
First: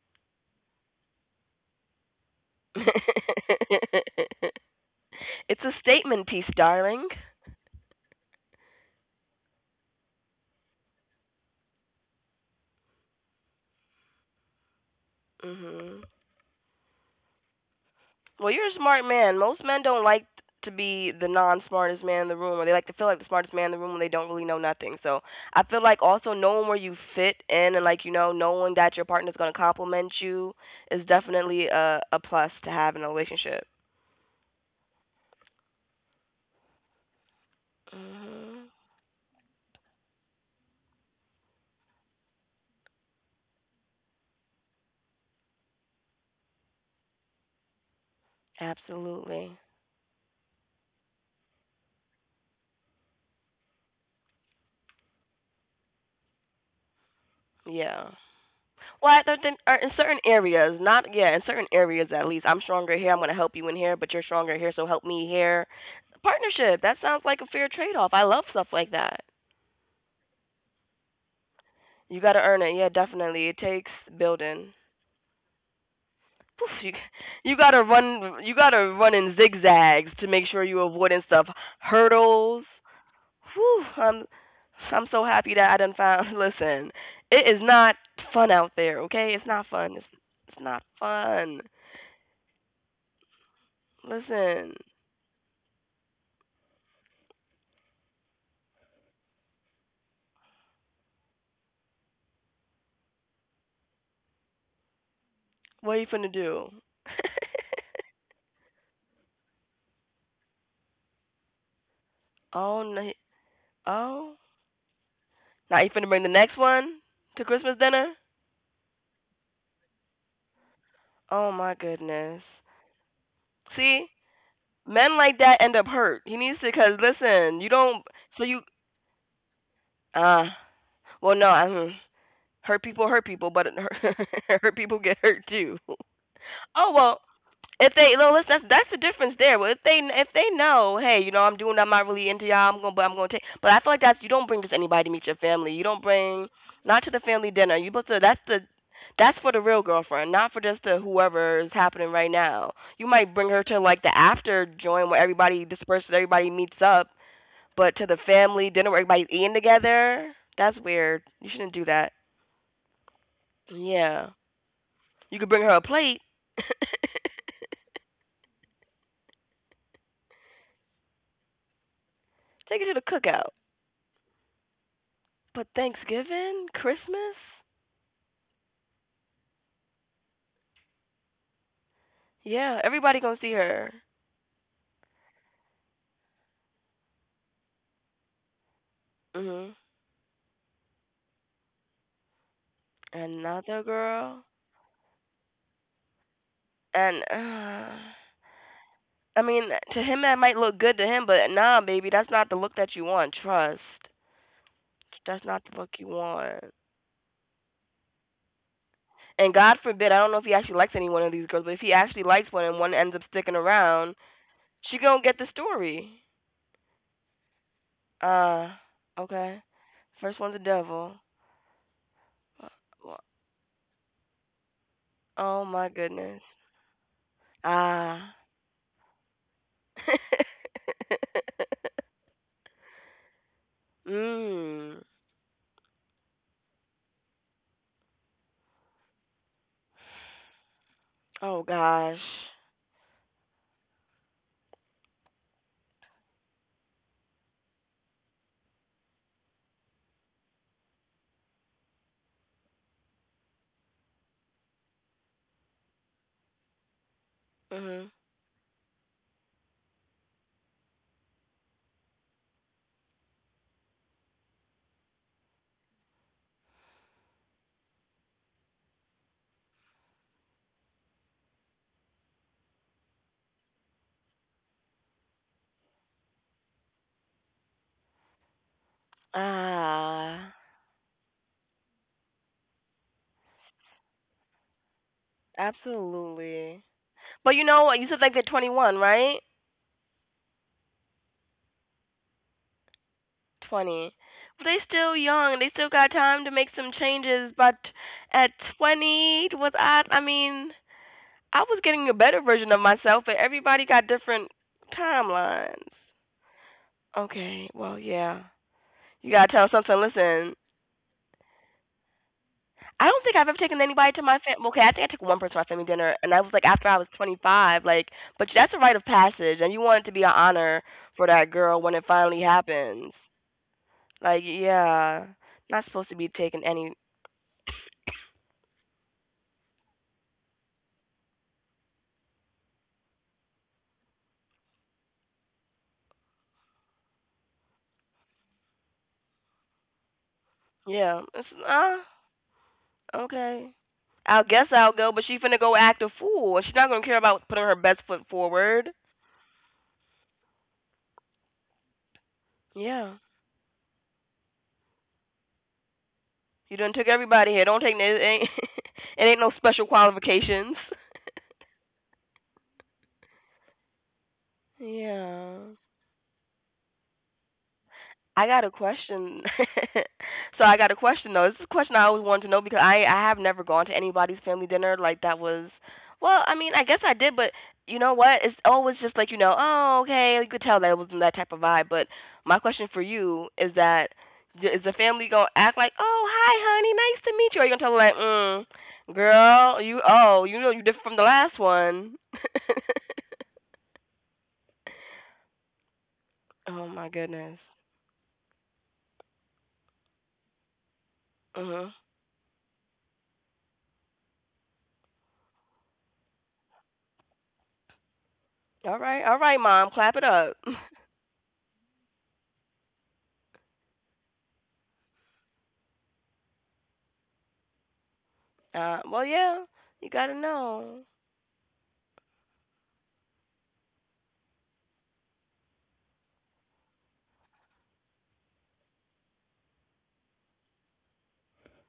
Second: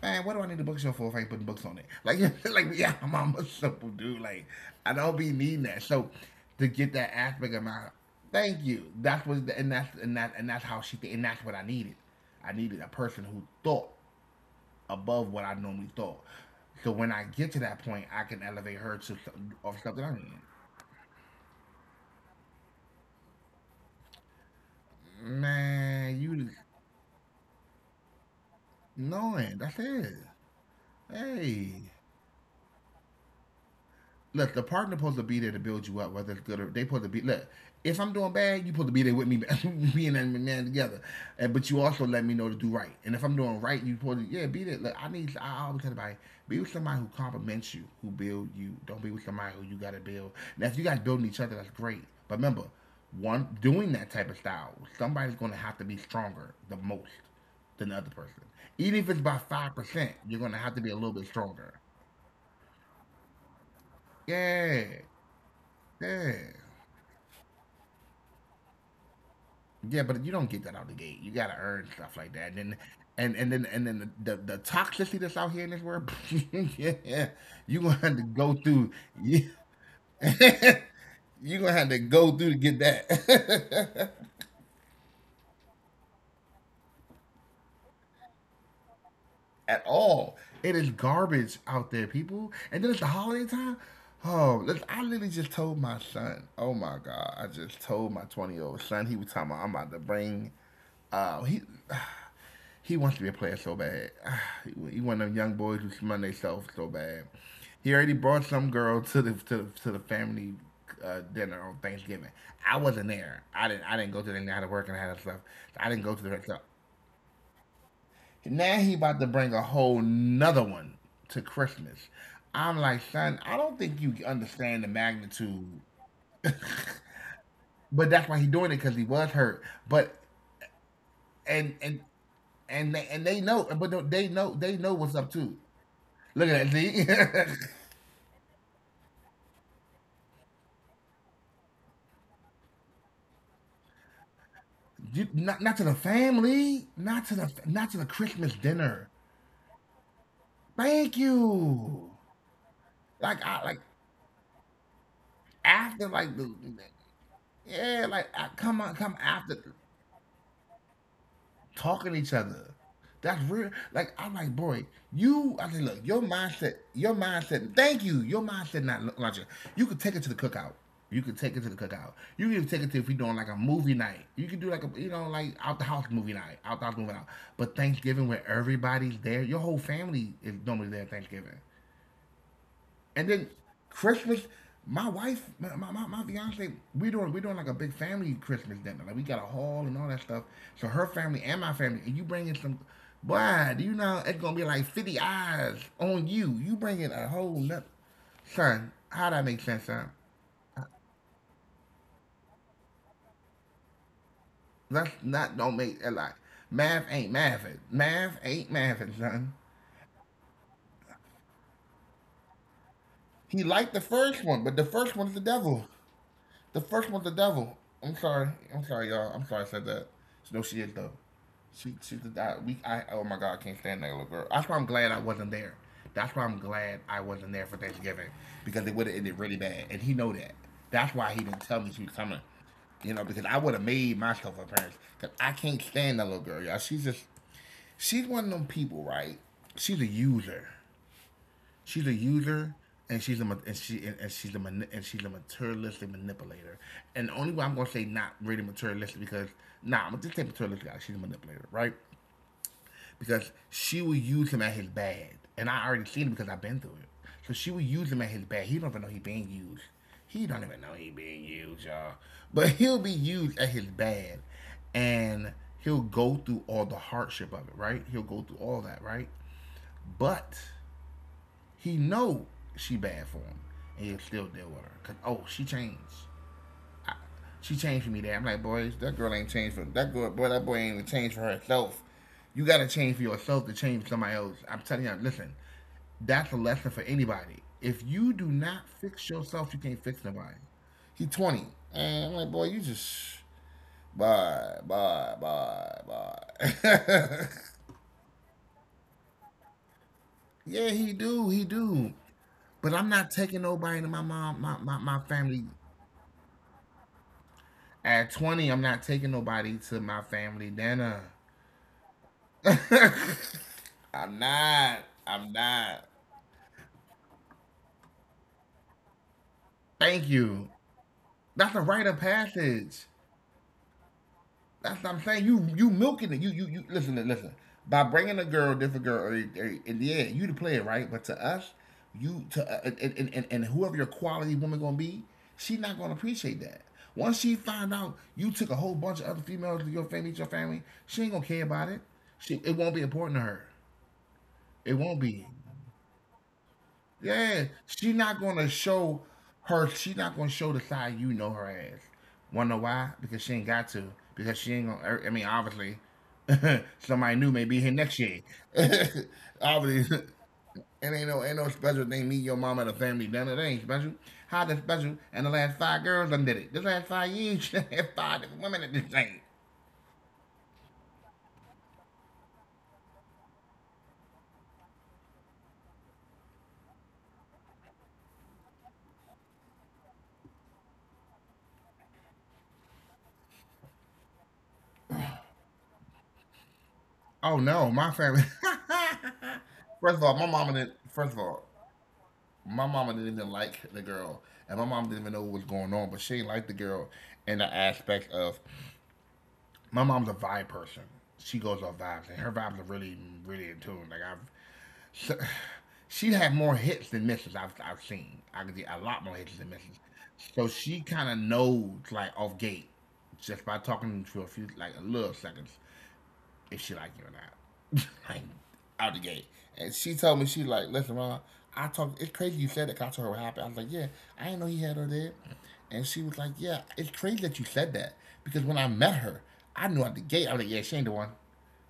Speaker 2: man, what do I need a bookshelf for if I ain't putting books on it? Like, like, yeah, I'm a simple dude. Like, I don't be
Speaker 1: it's
Speaker 2: needing
Speaker 1: a
Speaker 2: that. So,
Speaker 1: statement piece,
Speaker 2: to get
Speaker 1: darling.
Speaker 2: that aspect of my, thank you. And that's and that and that's how she thi- and that's what I needed. I needed a person who thought above what I normally
Speaker 1: Mhm.
Speaker 2: thought. So when I get to that point, I can
Speaker 1: Well, you're a
Speaker 2: elevate her
Speaker 1: smart
Speaker 2: to
Speaker 1: man. Most
Speaker 2: of
Speaker 1: men
Speaker 2: stuff
Speaker 1: don't
Speaker 2: that I
Speaker 1: like
Speaker 2: need.
Speaker 1: to be the non-smartest man in the room, or they like to feel like the smartest man in the room when they don't really know nothing. So I feel like
Speaker 2: Man,
Speaker 1: also
Speaker 2: you just
Speaker 1: knowing where you fit in, and like you know, knowing that your partner's going to
Speaker 2: knowing that's
Speaker 1: compliment
Speaker 2: it.
Speaker 1: you is definitely
Speaker 2: Hey,
Speaker 1: a plus to have in a relationship.
Speaker 2: look, the partner supposed to be there to build you up, whether it's good or they supposed to be. Look, if I'm doing
Speaker 1: Hmm.
Speaker 2: bad, you supposed to be there with me, being that man together. But you also let me know to do right. And if I'm doing right, you supposed to, yeah, be there. Look, I need. I always tell everybody, be with somebody who compliments you, who build you. Don't be with
Speaker 1: Absolutely.
Speaker 2: somebody who you got to build. Now, if you guys building each other, that's great. But remember, one doing that type of style, somebody's going to have to be stronger the most than the other
Speaker 1: Yeah.
Speaker 2: person. Even if
Speaker 1: Well,
Speaker 2: it's
Speaker 1: I
Speaker 2: by
Speaker 1: don't think,
Speaker 2: five
Speaker 1: or in
Speaker 2: percent,
Speaker 1: certain
Speaker 2: you're going to have
Speaker 1: areas,
Speaker 2: to be a
Speaker 1: not
Speaker 2: little bit
Speaker 1: yeah, in certain
Speaker 2: stronger.
Speaker 1: areas at least. I'm stronger here. I'm going to help you in here, but you're stronger here,
Speaker 2: Yeah,
Speaker 1: so help me here.
Speaker 2: yeah.
Speaker 1: Partnership. That sounds like a fair trade-off. I love stuff like that.
Speaker 2: Yeah, but you don't get that out the gate. You gotta earn stuff
Speaker 1: You
Speaker 2: like
Speaker 1: gotta
Speaker 2: that,
Speaker 1: earn it. Yeah,
Speaker 2: and
Speaker 1: definitely.
Speaker 2: and
Speaker 1: It
Speaker 2: then and
Speaker 1: takes
Speaker 2: then the the, the
Speaker 1: building.
Speaker 2: toxicity that's out here in this world,
Speaker 1: You
Speaker 2: yeah,
Speaker 1: you
Speaker 2: you
Speaker 1: gotta
Speaker 2: gonna have to
Speaker 1: run.
Speaker 2: go
Speaker 1: You
Speaker 2: through.
Speaker 1: gotta run in
Speaker 2: Yeah,
Speaker 1: zigzags to make sure you avoiding stuff,
Speaker 2: you gonna have to go through to
Speaker 1: hurdles.
Speaker 2: get
Speaker 1: Whew,
Speaker 2: that
Speaker 1: I'm so happy that I done found. Listen, it is not fun out there. Okay, it's not
Speaker 2: at
Speaker 1: fun. It's
Speaker 2: all.
Speaker 1: it's
Speaker 2: It
Speaker 1: not
Speaker 2: is garbage
Speaker 1: fun.
Speaker 2: out there, people. And then it's the holiday time. Oh,
Speaker 1: Listen,
Speaker 2: listen, I literally just told my son. Oh my god, I just told my 20-year old son. He was talking about I'm about to bring. Uh, he He wants to be a player so bad. He one of them young boys who
Speaker 1: what are you
Speaker 2: smell
Speaker 1: finna
Speaker 2: themselves
Speaker 1: do?
Speaker 2: so bad. He already brought some girl to the family dinner on Thanksgiving. I
Speaker 1: oh
Speaker 2: wasn't
Speaker 1: no.
Speaker 2: there. I didn't. I didn't go to the.
Speaker 1: Oh,
Speaker 2: I had to work and I had to stuff. So
Speaker 1: now
Speaker 2: I
Speaker 1: you
Speaker 2: didn't
Speaker 1: finna
Speaker 2: go to
Speaker 1: bring the
Speaker 2: the. So
Speaker 1: next one to Christmas dinner?
Speaker 2: now he about to bring a whole nother one to
Speaker 1: Oh my
Speaker 2: Christmas.
Speaker 1: goodness.
Speaker 2: I'm like, son, I don't think
Speaker 1: See,
Speaker 2: you understand the
Speaker 1: men like that
Speaker 2: magnitude.
Speaker 1: end up hurt. He needs to because listen, you don't.
Speaker 2: But that's why
Speaker 1: So
Speaker 2: he
Speaker 1: you.
Speaker 2: doing it because he was hurt. But
Speaker 1: Uh, well, no. I
Speaker 2: and
Speaker 1: mean,
Speaker 2: and and they,
Speaker 1: hurt
Speaker 2: and they
Speaker 1: people,
Speaker 2: know.
Speaker 1: but it
Speaker 2: But they
Speaker 1: hurt
Speaker 2: know
Speaker 1: hurt
Speaker 2: they know
Speaker 1: people
Speaker 2: what's
Speaker 1: get
Speaker 2: up
Speaker 1: hurt
Speaker 2: too.
Speaker 1: too.
Speaker 2: Look at that.
Speaker 1: Oh well,
Speaker 2: See.
Speaker 1: if they no, listen, that's the difference there. But if they know, hey, you know, I'm doing, I'm not really into y'all. I'm gonna, but I'm gonna take. But I feel like that's you don't bring just anybody to meet your
Speaker 2: Not
Speaker 1: family.
Speaker 2: not to
Speaker 1: You
Speaker 2: the
Speaker 1: don't bring
Speaker 2: family,
Speaker 1: not to the family dinner.
Speaker 2: not
Speaker 1: You
Speaker 2: to the
Speaker 1: but that's
Speaker 2: Christmas
Speaker 1: the
Speaker 2: dinner.
Speaker 1: that's for the real girlfriend, not for just the
Speaker 2: Thank
Speaker 1: whoever is
Speaker 2: you.
Speaker 1: happening right now. You might
Speaker 2: Like
Speaker 1: bring
Speaker 2: I
Speaker 1: her
Speaker 2: like
Speaker 1: to like the after joint where everybody
Speaker 2: after
Speaker 1: disperses,
Speaker 2: like the
Speaker 1: everybody meets up, but
Speaker 2: yeah
Speaker 1: to the
Speaker 2: like I,
Speaker 1: family
Speaker 2: come on
Speaker 1: dinner where
Speaker 2: come
Speaker 1: everybody's
Speaker 2: after
Speaker 1: eating together, that's weird. You shouldn't do
Speaker 2: talking
Speaker 1: that.
Speaker 2: to each other. That's real. Like I'm
Speaker 1: Yeah.
Speaker 2: like, boy,
Speaker 1: You could
Speaker 2: you.
Speaker 1: bring
Speaker 2: I
Speaker 1: her
Speaker 2: said,
Speaker 1: a
Speaker 2: look, your
Speaker 1: plate,
Speaker 2: mindset, your mindset. Thank you. Your mindset not launching. You could take it to the cookout. You could take it to the cookout. You can even take
Speaker 1: take her
Speaker 2: it
Speaker 1: to
Speaker 2: to
Speaker 1: the
Speaker 2: if we doing like
Speaker 1: cookout.
Speaker 2: a movie night. You can do like a like
Speaker 1: But
Speaker 2: out the house movie night,
Speaker 1: Thanksgiving,
Speaker 2: out the house movie night.
Speaker 1: Christmas,
Speaker 2: But Thanksgiving where everybody's there, your whole family is normally there at Thanksgiving.
Speaker 1: yeah, everybody gonna
Speaker 2: And
Speaker 1: see
Speaker 2: then
Speaker 1: her.
Speaker 2: Christmas, my wife, my fiance, we doing like a big family Christmas dinner. Like we got a
Speaker 1: Mhm.
Speaker 2: hall and all that stuff. So her family and my family, and you bringing some, boy,
Speaker 1: Another
Speaker 2: do you know it's
Speaker 1: girl,
Speaker 2: gonna be like 50 eyes on you? You bringing
Speaker 1: and
Speaker 2: a whole nut, son. How
Speaker 1: I
Speaker 2: that make
Speaker 1: mean,
Speaker 2: sense,
Speaker 1: to
Speaker 2: son?
Speaker 1: him that might look good to him, but nah, baby, that's not the look that you want. Trust,
Speaker 2: That's
Speaker 1: that's
Speaker 2: not
Speaker 1: not the
Speaker 2: don't
Speaker 1: look
Speaker 2: make
Speaker 1: you
Speaker 2: a lot.
Speaker 1: want.
Speaker 2: Math ain't math. Math ain't math,
Speaker 1: And
Speaker 2: son.
Speaker 1: God forbid, I don't know if he actually likes any one of these girls, but if he actually likes one and one ends up sticking
Speaker 2: He liked the
Speaker 1: around,
Speaker 2: first one, but the
Speaker 1: she
Speaker 2: first
Speaker 1: gonna
Speaker 2: one's the
Speaker 1: get the
Speaker 2: devil.
Speaker 1: story.
Speaker 2: The first one's the devil. I'm sorry.
Speaker 1: Uh,
Speaker 2: I'm sorry, y'all. I'm
Speaker 1: okay.
Speaker 2: sorry I said that.
Speaker 1: First one's the
Speaker 2: No, she is though.
Speaker 1: devil.
Speaker 2: She's the I, we I oh my god, I can't stand that little girl. That's why I'm glad I wasn't
Speaker 1: Oh
Speaker 2: there.
Speaker 1: my
Speaker 2: That's
Speaker 1: goodness.
Speaker 2: why I'm glad I wasn't there for Thanksgiving
Speaker 1: Ah.
Speaker 2: because it would have ended really bad, and he know that. That's why he didn't tell me she was coming. Because I would have made myself a
Speaker 1: mm.
Speaker 2: parent. Cause I can't stand that little girl, y'all. She's just she's one of them people, right? She's a user.
Speaker 1: Oh
Speaker 2: She's
Speaker 1: gosh.
Speaker 2: a user, and she's a and she and, she's a and she's a materialistic manipulator. And the only way I'm gonna say not really materialistic because nah, I'm gonna just say materialistic. Like, she's a manipulator, right? Because she will use him at his bad, and I already seen it because I've been through it. So she will
Speaker 1: Mhm.
Speaker 2: use him at his bad. He don't even know he being used. He don't even know he being used, y'all. But he'll be used at his bad, and he'll go through all the hardship of it, right? He'll go through all that, right? But he know she bad for him, and he still deal with her. Cause oh, she changed. She changed for me. There, I'm like, boys, that girl ain't
Speaker 1: Ah.
Speaker 2: changed for that girl. Boy, that boy ain't even changed for herself. You gotta change for yourself to change for somebody else. I'm telling you, listen,
Speaker 1: Absolutely.
Speaker 2: that's
Speaker 1: But
Speaker 2: a
Speaker 1: you know
Speaker 2: lesson
Speaker 1: what?
Speaker 2: for
Speaker 1: You said like they're
Speaker 2: anybody.
Speaker 1: 21,
Speaker 2: If
Speaker 1: right?
Speaker 2: you do not fix yourself, you can't fix nobody. He 20. And I'm like, boy, you
Speaker 1: 20.
Speaker 2: just
Speaker 1: But they still young. They still
Speaker 2: bye,
Speaker 1: got time to
Speaker 2: bye,
Speaker 1: make some
Speaker 2: bye,
Speaker 1: changes. But at
Speaker 2: bye.
Speaker 1: 20, was I? I mean, I was getting a
Speaker 2: Yeah,
Speaker 1: better
Speaker 2: he
Speaker 1: version of
Speaker 2: do, he
Speaker 1: myself, but
Speaker 2: do.
Speaker 1: everybody got
Speaker 2: But I'm
Speaker 1: different
Speaker 2: not taking nobody to my
Speaker 1: timelines.
Speaker 2: mom, my family.
Speaker 1: Okay, well, yeah. You gotta
Speaker 2: At
Speaker 1: tell
Speaker 2: 20,
Speaker 1: something.
Speaker 2: I'm not
Speaker 1: Listen,
Speaker 2: taking nobody to my family dinner.
Speaker 1: I don't think I've ever taken anybody to my family. Okay, I think I took
Speaker 2: I'm
Speaker 1: one person to my family
Speaker 2: not.
Speaker 1: dinner, and that
Speaker 2: I'm
Speaker 1: was like after I
Speaker 2: not.
Speaker 1: was 25. Like, but that's a rite of passage, and you want it to be an honor
Speaker 2: Thank
Speaker 1: for
Speaker 2: you.
Speaker 1: that girl when it
Speaker 2: That's
Speaker 1: finally
Speaker 2: a rite of
Speaker 1: happens.
Speaker 2: passage.
Speaker 1: Like, yeah,
Speaker 2: That's what I'm
Speaker 1: not
Speaker 2: saying.
Speaker 1: supposed
Speaker 2: You
Speaker 1: to be
Speaker 2: you
Speaker 1: taking
Speaker 2: milking it. You
Speaker 1: any.
Speaker 2: you you listen. By bringing a girl, different girl, in the end, you the player, right? But to us, you to and whoever your quality woman gonna be, she not gonna appreciate that. Once she find out you took a whole bunch of other females to your family,
Speaker 1: Yeah, it's,
Speaker 2: she ain't gonna care about it. She it won't be
Speaker 1: okay.
Speaker 2: important to her.
Speaker 1: I guess I'll go, but
Speaker 2: It
Speaker 1: she
Speaker 2: won't
Speaker 1: finna go
Speaker 2: be.
Speaker 1: act a fool. She's not gonna care about putting her best
Speaker 2: Yeah,
Speaker 1: foot
Speaker 2: she not
Speaker 1: forward.
Speaker 2: gonna show her. She not gonna show the side you know her as. Wanna know
Speaker 1: Yeah.
Speaker 2: why? Because she ain't got to. Because she ain't gonna. I mean, obviously,
Speaker 1: You done took everybody
Speaker 2: somebody
Speaker 1: here.
Speaker 2: new
Speaker 1: Don't
Speaker 2: may
Speaker 1: take
Speaker 2: be
Speaker 1: no,
Speaker 2: here
Speaker 1: it
Speaker 2: next
Speaker 1: ain't
Speaker 2: year.
Speaker 1: it ain't no special
Speaker 2: obviously,
Speaker 1: qualifications.
Speaker 2: it ain't no special thing. Me, your mama, the family done it. It ain't special. How the special? And the
Speaker 1: Yeah.
Speaker 2: last five girls done did it. This last 5 years, she had
Speaker 1: I
Speaker 2: five
Speaker 1: got a
Speaker 2: different women at this
Speaker 1: question.
Speaker 2: thing.
Speaker 1: so I got a question though. This is a question I always wanted to know because I have never gone to anybody's family dinner like that was. Well, I mean, I guess I did, but you know what? It's always just like you know, oh okay, you could tell that it wasn't that type of vibe. But my question for you is that is the family gonna act like, oh hi honey, nice to meet you?
Speaker 2: Oh
Speaker 1: Or are you gonna tell
Speaker 2: no,
Speaker 1: them
Speaker 2: my
Speaker 1: like,
Speaker 2: family.
Speaker 1: mm, girl, you
Speaker 2: first of all,
Speaker 1: oh
Speaker 2: my
Speaker 1: you know
Speaker 2: mama
Speaker 1: you
Speaker 2: did.
Speaker 1: different from the
Speaker 2: First of
Speaker 1: last
Speaker 2: all,
Speaker 1: one?
Speaker 2: my mama didn't even like the girl, and my mom didn't even know what was going on, but she didn't like the
Speaker 1: oh
Speaker 2: girl
Speaker 1: my
Speaker 2: in
Speaker 1: goodness.
Speaker 2: the aspect of my mom's a vibe person. She goes
Speaker 1: Mhm.
Speaker 2: off vibes, and her vibes are really, really in tune. So, she had more hits than misses I've seen. I could get a lot more
Speaker 1: All
Speaker 2: hits
Speaker 1: right,
Speaker 2: than
Speaker 1: mom,
Speaker 2: misses.
Speaker 1: clap it up.
Speaker 2: So she kind of knows like off gate just by talking to a few like a little seconds if she like you or not. like out the
Speaker 1: Well,
Speaker 2: gate.
Speaker 1: yeah,
Speaker 2: And
Speaker 1: you
Speaker 2: she
Speaker 1: gotta
Speaker 2: told me she like,
Speaker 1: know.
Speaker 2: listen, Ron, I talked. It's crazy you said that. 'Cause I told her what happened. I was like, yeah, I didn't know he had her there. And she was like, yeah, it's crazy that you said that because when I met her, I knew out the gate. I was like, yeah, she ain't the one.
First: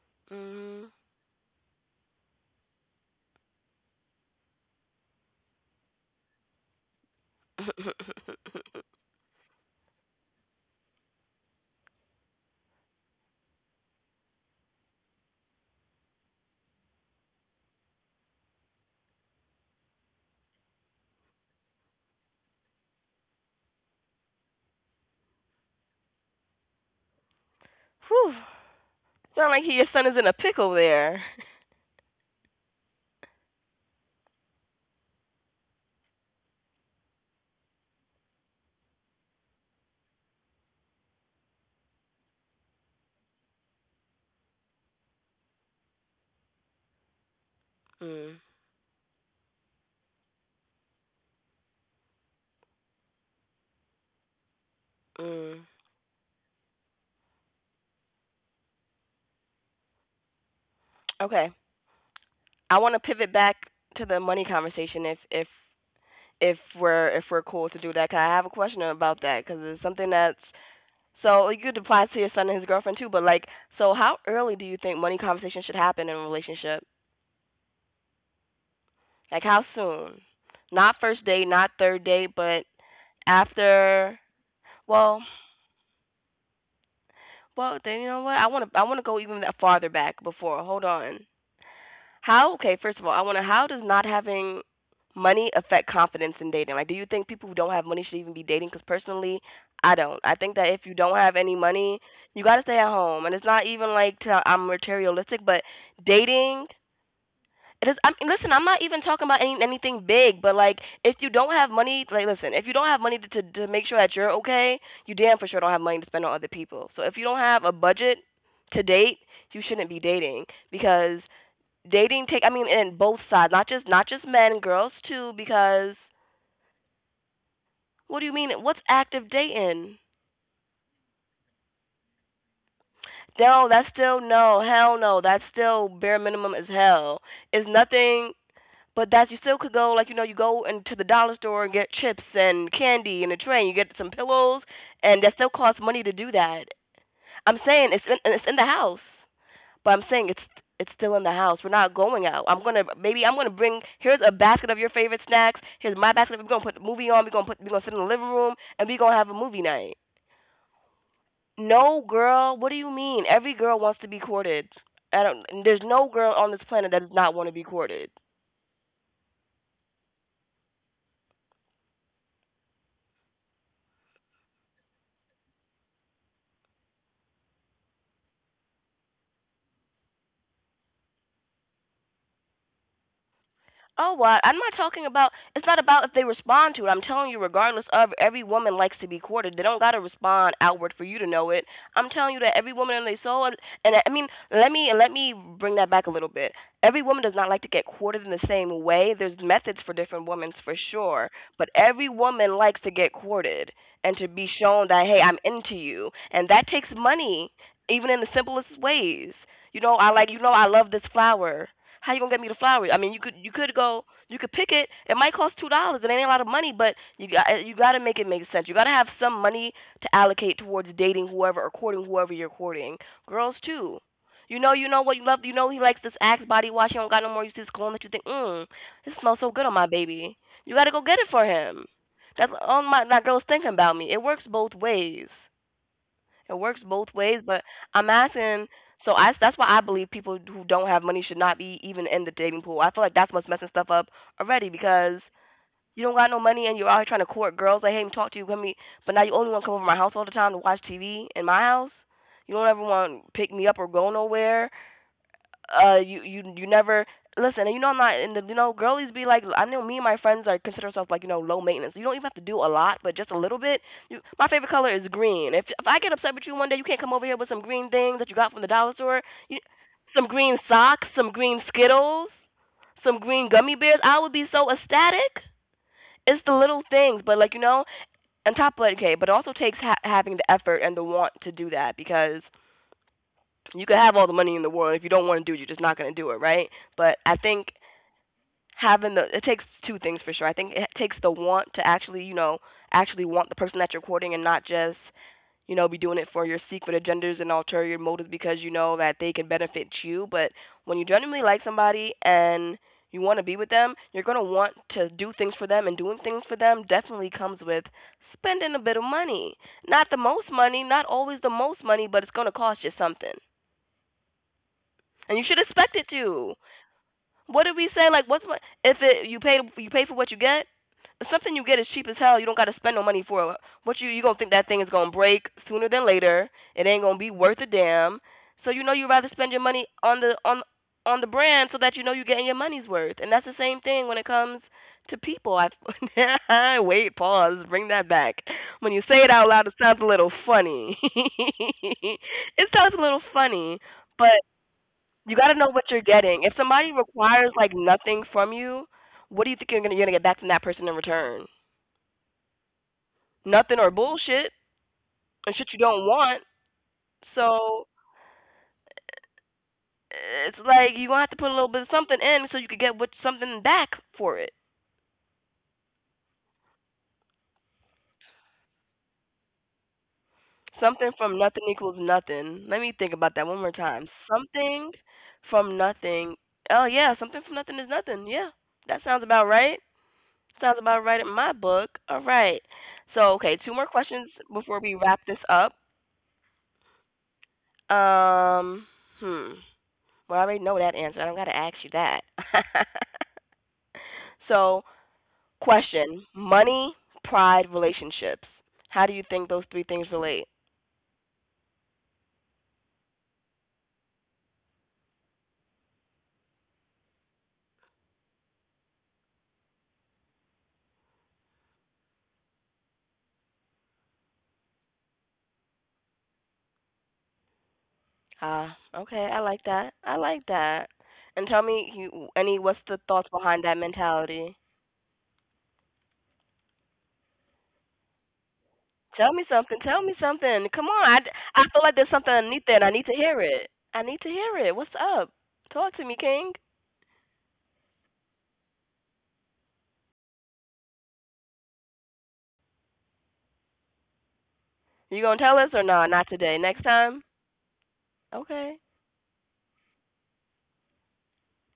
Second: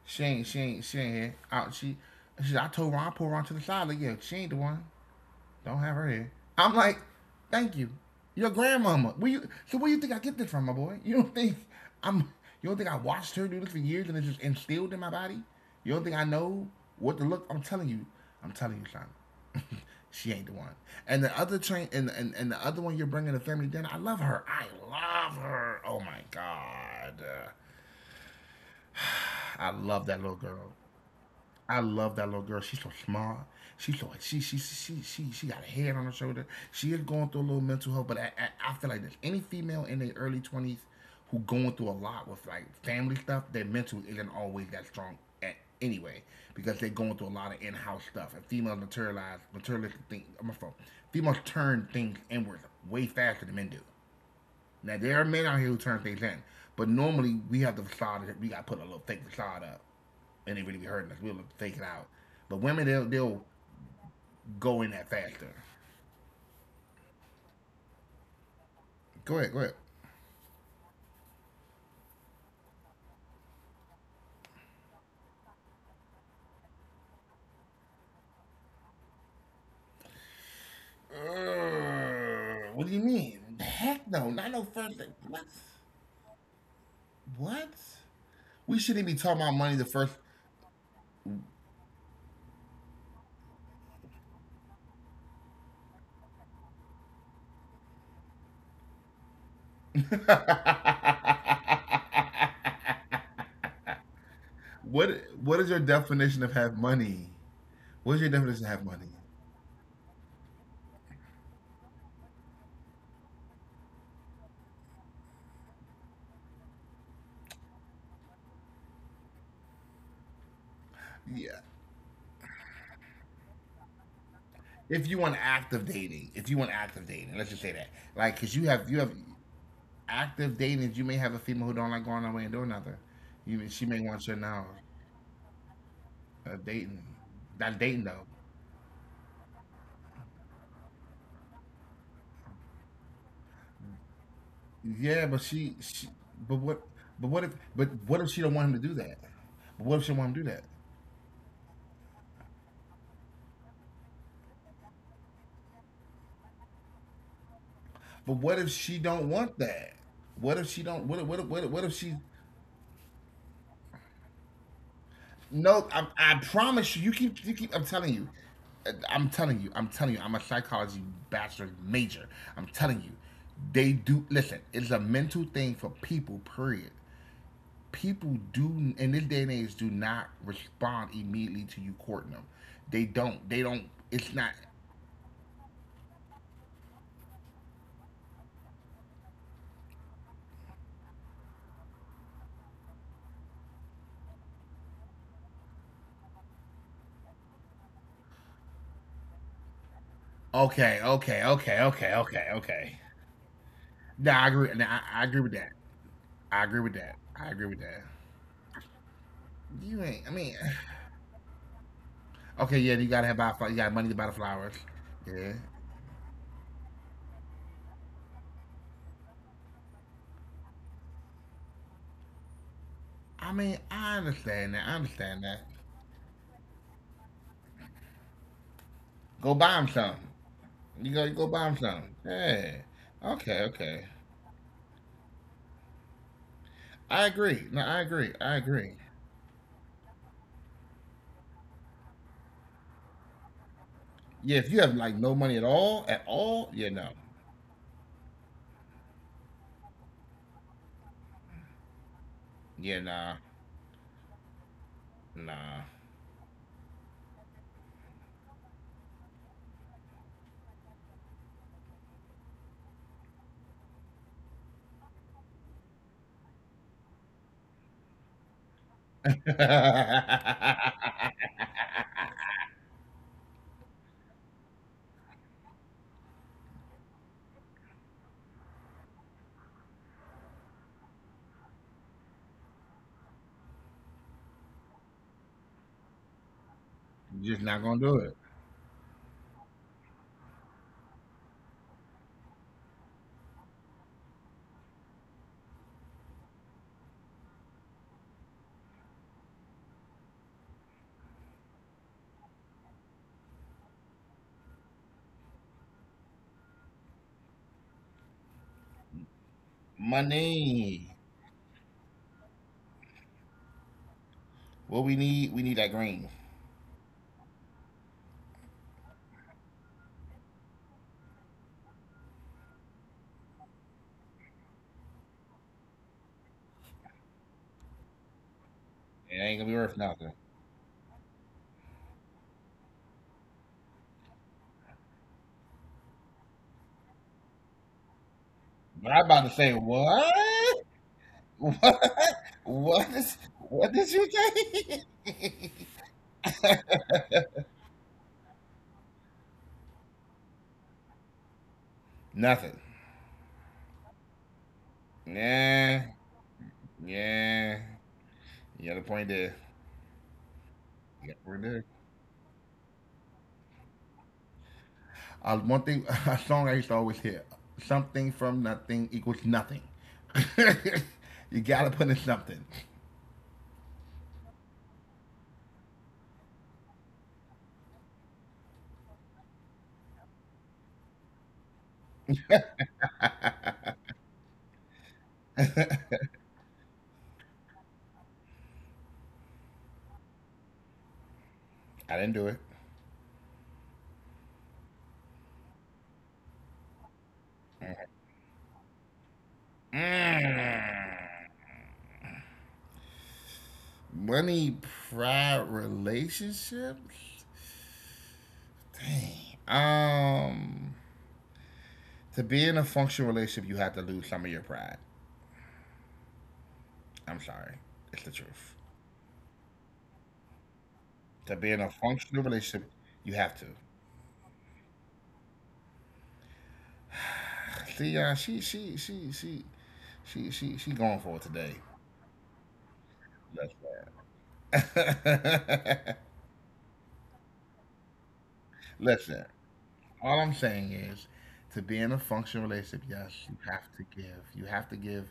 Speaker 2: She ain't. She ain't.
Speaker 1: Mm.
Speaker 2: She ain't here. Out. She. She. I told Ron. I pulled Ron to the side. Like, yeah, she ain't the one. Don't have her here. I'm like, thank you. Your grandmama. Where you so where you think I get this from, my boy? You don't think I'm you don't think I watched her do this for years and it's just instilled in my body? You don't think I know what to look I'm telling you, son. she ain't the one. And the other train and, and the other one you're bringing to family dinner, I love her. I love her. Oh my god.
Speaker 1: Whew. Sound like he,
Speaker 2: I
Speaker 1: your son
Speaker 2: love
Speaker 1: is
Speaker 2: that
Speaker 1: in a
Speaker 2: little
Speaker 1: pickle
Speaker 2: girl.
Speaker 1: there.
Speaker 2: I love that little girl. She's so smart. She's so she got a head on her shoulder. She is going through a little mental health, but I feel like there's any female in their early twenties who going through a lot with like family stuff, their mental isn't always that strong at anyway because they're going through a lot of in-house
Speaker 1: Mm.
Speaker 2: stuff. And females materialize materialistic things. I'm a phone. Females turn things inward way faster than men do. Now there are men
Speaker 1: Mm.
Speaker 2: out here who turn things in, but normally we have the facade. We got to put a little fake facade up, and it really be hurting us. We'll
Speaker 1: Okay,
Speaker 2: fake it out. But
Speaker 1: I want
Speaker 2: women,
Speaker 1: to
Speaker 2: they'll
Speaker 1: pivot
Speaker 2: they'll
Speaker 1: back to the money
Speaker 2: go in
Speaker 1: conversation if
Speaker 2: that
Speaker 1: if
Speaker 2: faster.
Speaker 1: if we're if we're cool to do that. 'Cause I have a question about that
Speaker 2: Go
Speaker 1: because
Speaker 2: ahead, go
Speaker 1: it's
Speaker 2: ahead.
Speaker 1: something that's so you could apply to your son and his girlfriend too. But like, so how early do you think money conversation should happen in a relationship? Like how soon? Not first date, not third date, but
Speaker 2: What do you mean? Heck
Speaker 1: after.
Speaker 2: no, not no first. Thing.
Speaker 1: Well,
Speaker 2: What?
Speaker 1: well,
Speaker 2: What?
Speaker 1: then you know what? I want to I
Speaker 2: We
Speaker 1: want to
Speaker 2: shouldn't
Speaker 1: go
Speaker 2: be
Speaker 1: even
Speaker 2: talking
Speaker 1: that
Speaker 2: about money
Speaker 1: farther
Speaker 2: the first.
Speaker 1: back before. Hold on. How? Okay, first of all, I want to how does not having money affect confidence in dating? Like, do you think people who don't have money should even be dating? Because personally, I don't. I think that if you don't have any money, you got to stay at home. And it's not even like to, I'm
Speaker 2: what
Speaker 1: materialistic, but
Speaker 2: what is your definition of
Speaker 1: dating
Speaker 2: have money?
Speaker 1: it is. I'm,
Speaker 2: What is your
Speaker 1: listen, I'm
Speaker 2: definition of
Speaker 1: not
Speaker 2: have
Speaker 1: even
Speaker 2: money?
Speaker 1: talking about any, anything big, but like, if you don't have money, like, listen, if you don't have money to, to make sure that you're okay, you damn for sure don't have money to spend on other people. So if you don't have a budget to date, you shouldn't be dating because
Speaker 2: Yeah,
Speaker 1: dating take. I mean, in both sides, not just men, girls
Speaker 2: if you
Speaker 1: too.
Speaker 2: want active
Speaker 1: Because
Speaker 2: dating, if you want active dating, let's just say that,
Speaker 1: what do you
Speaker 2: like,
Speaker 1: mean?
Speaker 2: cause
Speaker 1: What's
Speaker 2: you have
Speaker 1: active dating?
Speaker 2: active dating, you may have a female who don't like going away and doing nothing. You
Speaker 1: No,
Speaker 2: may- she
Speaker 1: that's
Speaker 2: may
Speaker 1: still
Speaker 2: want you
Speaker 1: no,
Speaker 2: now
Speaker 1: hell no. That's still bare minimum as
Speaker 2: dating,
Speaker 1: hell. It's
Speaker 2: not dating though.
Speaker 1: nothing. But that you still could go, like you know, you go into the dollar store and get chips and candy, and a train you get some pillows, and
Speaker 2: Yeah,
Speaker 1: that
Speaker 2: but
Speaker 1: still costs money to do
Speaker 2: but
Speaker 1: that.
Speaker 2: what, but what if,
Speaker 1: I'm saying
Speaker 2: but what if she
Speaker 1: it's
Speaker 2: don't
Speaker 1: in the
Speaker 2: want him to do
Speaker 1: house,
Speaker 2: that? But
Speaker 1: but
Speaker 2: what if
Speaker 1: I'm
Speaker 2: she don't
Speaker 1: saying
Speaker 2: want him to do that?
Speaker 1: it's still in the house. We're not going out. I'm gonna maybe I'm gonna bring here's a basket of your favorite snacks. Here's my basket. We're gonna put the movie on. We're gonna sit in the living
Speaker 2: But
Speaker 1: room
Speaker 2: what if
Speaker 1: and
Speaker 2: she
Speaker 1: we're gonna
Speaker 2: don't
Speaker 1: have a
Speaker 2: want
Speaker 1: movie
Speaker 2: that?
Speaker 1: night.
Speaker 2: What if she don't? What if
Speaker 1: No
Speaker 2: she
Speaker 1: girl, what do you mean? Every girl wants to be courted. I don't. There's
Speaker 2: No,
Speaker 1: no girl
Speaker 2: I
Speaker 1: on this planet
Speaker 2: promise
Speaker 1: that
Speaker 2: you. You
Speaker 1: does not
Speaker 2: keep,
Speaker 1: want
Speaker 2: you
Speaker 1: to be
Speaker 2: keep. I'm
Speaker 1: courted.
Speaker 2: telling you. I'm telling you. I'm telling you. I'm a psychology bachelor major. I'm telling you. They do. Listen, it's a mental thing for people. Period. People do in this day and age do not respond immediately to you courting them. They don't. They don't.
Speaker 1: Oh,
Speaker 2: It's
Speaker 1: what?
Speaker 2: not.
Speaker 1: I'm not talking about. It's not about if they respond to it. I'm telling you, regardless of every woman likes to be courted. They don't gotta respond outward for you to know it. I'm telling you that every woman in their soul, and I mean, let me bring that back a little bit. Every woman does not like to get courted in the same way. There's methods for different women for
Speaker 2: Okay.
Speaker 1: sure,
Speaker 2: Okay.
Speaker 1: but
Speaker 2: Okay.
Speaker 1: every
Speaker 2: Okay. Okay.
Speaker 1: woman likes to
Speaker 2: Okay.
Speaker 1: get courted and to
Speaker 2: Nah, I
Speaker 1: be
Speaker 2: agree. Nah,
Speaker 1: shown that hey,
Speaker 2: I
Speaker 1: I'm
Speaker 2: agree with that.
Speaker 1: into you, and
Speaker 2: I
Speaker 1: that
Speaker 2: agree
Speaker 1: takes
Speaker 2: with that. I
Speaker 1: money,
Speaker 2: agree with that.
Speaker 1: even in the simplest ways. You
Speaker 2: You
Speaker 1: know, I
Speaker 2: ain't. I
Speaker 1: like you
Speaker 2: mean.
Speaker 1: know I love this flower. How you gonna get me the
Speaker 2: Okay, yeah,
Speaker 1: flowers? I
Speaker 2: you
Speaker 1: mean, you
Speaker 2: gotta have
Speaker 1: could
Speaker 2: buy
Speaker 1: you
Speaker 2: flowers. You
Speaker 1: could
Speaker 2: got money
Speaker 1: go
Speaker 2: to buy the
Speaker 1: you could
Speaker 2: flowers.
Speaker 1: pick it. It might
Speaker 2: Yeah,
Speaker 1: cost $2. It ain't a lot of money, but you got to make it make sense. You got to have some money to allocate towards dating whoever or courting whoever you're courting.
Speaker 2: I
Speaker 1: Girls
Speaker 2: mean,
Speaker 1: too.
Speaker 2: I understand that.
Speaker 1: You
Speaker 2: I
Speaker 1: know what you
Speaker 2: understand
Speaker 1: love. You
Speaker 2: that.
Speaker 1: know he likes this Axe body wash. He don't got no more. You see this cologne that you think, mm, this smells so
Speaker 2: Go
Speaker 1: good on
Speaker 2: buy
Speaker 1: my
Speaker 2: them some.
Speaker 1: baby. You got to go get it
Speaker 2: You
Speaker 1: for
Speaker 2: go buy them
Speaker 1: him.
Speaker 2: some.
Speaker 1: That's
Speaker 2: Yeah.
Speaker 1: all my girl's
Speaker 2: Okay,
Speaker 1: thinking about
Speaker 2: okay.
Speaker 1: me. It works both ways. It works both
Speaker 2: I
Speaker 1: ways, but
Speaker 2: agree. No, I
Speaker 1: I'm
Speaker 2: agree. I
Speaker 1: asking.
Speaker 2: agree.
Speaker 1: So that's why I believe people who don't have money should not be even in the dating pool. I feel like that's what's messing stuff up
Speaker 2: Yeah, if
Speaker 1: already
Speaker 2: you have like
Speaker 1: because
Speaker 2: no money
Speaker 1: you don't
Speaker 2: at
Speaker 1: got no money
Speaker 2: all,
Speaker 1: and
Speaker 2: yeah,
Speaker 1: you're out here
Speaker 2: no,
Speaker 1: trying to court girls. Like, hey, let me talk to you, let me. But now you only want to come over to my house all the time to watch TV in my house. You don't ever
Speaker 2: yeah,
Speaker 1: want to pick me up or go nowhere
Speaker 2: nah.
Speaker 1: you never listen, and I'm not. And the girlies be like, I know me and my friends are consider ourselves like, low maintenance. You don't even have to do a lot, but just a little bit. You, my favorite color is green. If I get upset with you one day, you can't come over here with some green things that you got from the dollar store. You, some green socks, some green Skittles, some green gummy bears, I would be so ecstatic. It's the little things, but like, on top of it. Okay, but it also takes having the effort and the want to do that, because you could have all the money in the world. If you don't want to do it, you're just not going to do it, right? But I
Speaker 2: Just
Speaker 1: think
Speaker 2: not gonna do it.
Speaker 1: having the, it takes two things for sure. I think it takes the want to actually, actually want the person that you're courting and not just, be doing it for your secret agendas and ulterior motives because you know that they can benefit you. But when you genuinely like somebody and you want to be with them, you're going to want to do things for them, and doing things for them definitely comes with spending a bit of money. Not the most money, not
Speaker 2: Money.
Speaker 1: always the most money, but it's going to cost you something,
Speaker 2: What
Speaker 1: and you should
Speaker 2: we need that
Speaker 1: expect it
Speaker 2: green.
Speaker 1: to. What did we say? Like, what's, what if it, you pay, you pay for what you get? Something you get is cheap as hell, you don't got to spend no money for it. What, you gonna think that thing is gonna break sooner than later? It ain't gonna be worth a damn. So you know you'd rather
Speaker 2: It
Speaker 1: spend your
Speaker 2: ain't gonna
Speaker 1: money
Speaker 2: be worth nothing.
Speaker 1: on the brand, so that you know you're getting your money's worth. And that's the same thing when it comes to people. I wait, pause, bring that back. When you say it
Speaker 2: But I'm
Speaker 1: out loud,
Speaker 2: about to
Speaker 1: it
Speaker 2: say
Speaker 1: sounds a little funny.
Speaker 2: what? What?
Speaker 1: It sounds a little
Speaker 2: What is?
Speaker 1: funny,
Speaker 2: What
Speaker 1: but
Speaker 2: did you
Speaker 1: you got to know what
Speaker 2: say?
Speaker 1: you're getting. If somebody requires like nothing from you, what do you think you're gonna, you're gonna get back from that person in return?
Speaker 2: Nothing.
Speaker 1: Nothing or bullshit and shit you don't
Speaker 2: Nah.
Speaker 1: want.
Speaker 2: Yeah.
Speaker 1: So
Speaker 2: You got a point there.
Speaker 1: it's like you gonna have
Speaker 2: You
Speaker 1: to
Speaker 2: got a
Speaker 1: put a
Speaker 2: point
Speaker 1: little bit of
Speaker 2: there.
Speaker 1: something in so you could get what, something back for it.
Speaker 2: One thing, a song I used to always hear: "Something from nothing equals nothing."
Speaker 1: Something from nothing
Speaker 2: you
Speaker 1: equals
Speaker 2: gotta put in
Speaker 1: nothing. Let me
Speaker 2: something.
Speaker 1: think about that one more time. Something from nothing. Oh yeah, something from nothing is nothing. Yeah, that sounds about right. Sounds about right in my book. All right. So okay, two more questions before
Speaker 2: I
Speaker 1: we wrap this up. Um, hmm. Well, I already know that answer. I don't got to ask you that.
Speaker 2: didn't do it.
Speaker 1: So, question: money, pride, relationships. How do you think those three things relate?
Speaker 2: Mm. Money, pride, relationships. Dang. To be in a functional relationship, you have to lose some of your pride.
Speaker 1: Ah, okay. I like that. I
Speaker 2: I'm
Speaker 1: like
Speaker 2: sorry.
Speaker 1: that.
Speaker 2: It's the
Speaker 1: And tell
Speaker 2: truth.
Speaker 1: me, you, any, what's the thoughts behind that
Speaker 2: To
Speaker 1: mentality?
Speaker 2: be in a functional relationship, you have to.
Speaker 1: Tell me something. Tell me something. Come on.
Speaker 2: See, she,
Speaker 1: I feel like
Speaker 2: she,
Speaker 1: there's
Speaker 2: she,
Speaker 1: something
Speaker 2: she,
Speaker 1: underneath it, and I need to hear
Speaker 2: she,
Speaker 1: it.
Speaker 2: she, she
Speaker 1: I
Speaker 2: going
Speaker 1: need to
Speaker 2: for it
Speaker 1: hear it.
Speaker 2: today.
Speaker 1: What's up? Talk to me, King.
Speaker 2: Listen. Listen. All I'm
Speaker 1: You gonna tell
Speaker 2: saying
Speaker 1: us or no?
Speaker 2: is,
Speaker 1: Not today. Next
Speaker 2: to be
Speaker 1: time.
Speaker 2: in a functional relationship,
Speaker 1: Okay.
Speaker 2: yes, you have to give. You have to give.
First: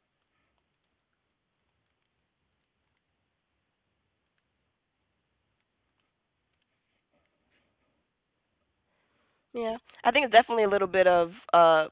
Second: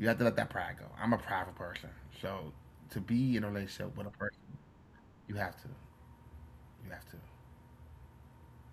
Speaker 2: You have to let that pride go. I'm a prideful person, so to be in a relationship with a person, you have to. You have
Speaker 1: Yeah,
Speaker 2: to.
Speaker 1: I think it's definitely a little bit of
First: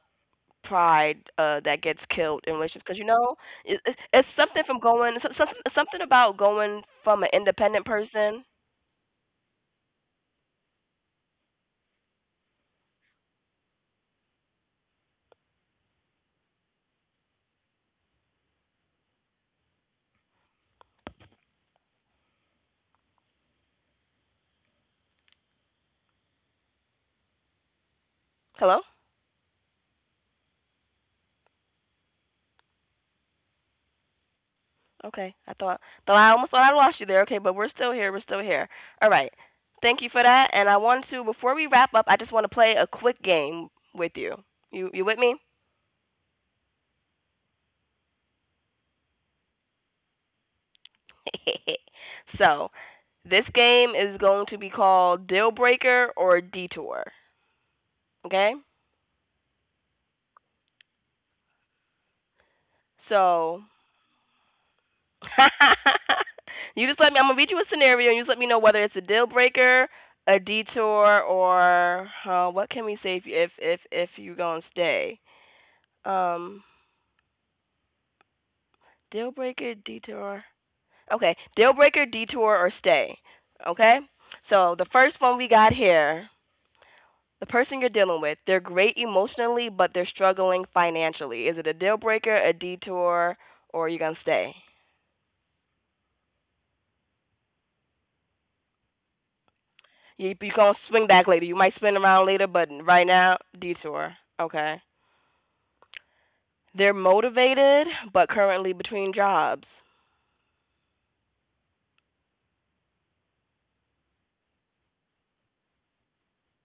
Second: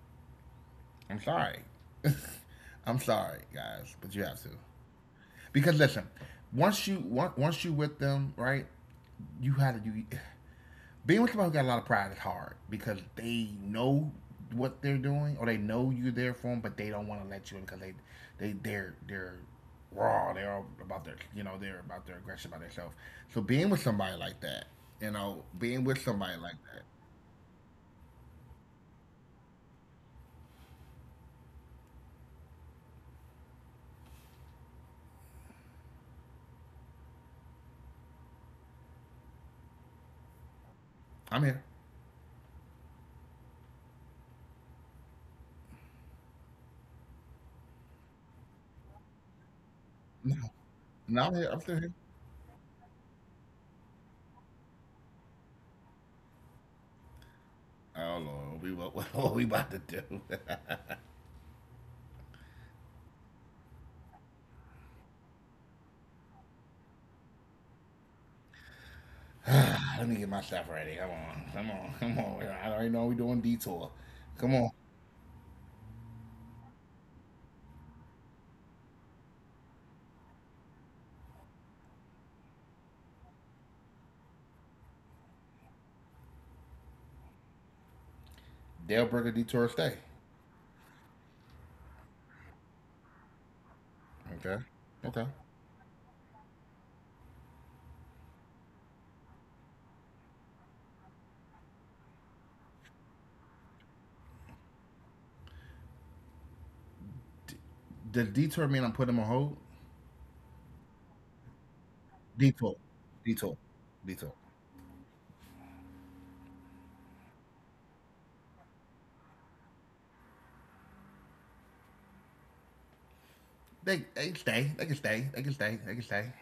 Speaker 1: pride
Speaker 2: I'm
Speaker 1: that gets
Speaker 2: sorry.
Speaker 1: killed in relationships, because
Speaker 2: I'm
Speaker 1: it's
Speaker 2: sorry,
Speaker 1: something from going
Speaker 2: guys, but you have
Speaker 1: something
Speaker 2: to.
Speaker 1: about going from an
Speaker 2: Because
Speaker 1: independent
Speaker 2: listen,
Speaker 1: person.
Speaker 2: once you with them, right? You had to do. Being with somebody who got a lot of pride is hard because they know what they're doing or they know you're there for them, but they don't want to let you in because they're raw. They're all about their, they're about their aggression by themselves. So being with somebody like that, you know, being with somebody like that,
Speaker 1: Hello. Okay, I thought,
Speaker 2: I'm here.
Speaker 1: though, I almost thought I lost you there. Okay, but we're still here. We're still here. All right. Thank you for that. And I want to, before we wrap up, I just want to play a quick
Speaker 2: No,
Speaker 1: game with
Speaker 2: no, I'm here.
Speaker 1: you.
Speaker 2: I'm still here.
Speaker 1: You with me?
Speaker 2: Oh Lord, what we about to do?
Speaker 1: So this game is going to be called Deal Breaker or Detour. Okay.
Speaker 2: Let me get my stuff ready. Come on, come on, come on. I already know we
Speaker 1: So
Speaker 2: doing detour. Come on,
Speaker 1: you just let me, I'm gonna read you a scenario, and you just let me know whether it's a deal breaker, a detour, or what can we say if you're gonna stay? Um, deal
Speaker 2: Dale
Speaker 1: breaker,
Speaker 2: Burger detour stay.
Speaker 1: detour. Okay, deal breaker, detour, or stay. Okay. So the
Speaker 2: Okay,
Speaker 1: first one we
Speaker 2: okay.
Speaker 1: got here, the person you're dealing with, they're great emotionally, but they're struggling financially. Is it a deal breaker, a detour, or are you gonna stay?
Speaker 2: Does detour mean I'm putting them on hold?
Speaker 1: You gonna swing back later. You might spin around later, but right
Speaker 2: Detour,
Speaker 1: now
Speaker 2: detour,
Speaker 1: detour.
Speaker 2: detour.
Speaker 1: Okay. They're motivated, but currently between jobs.
Speaker 2: They can stay. They can stay. They can stay. They can stay.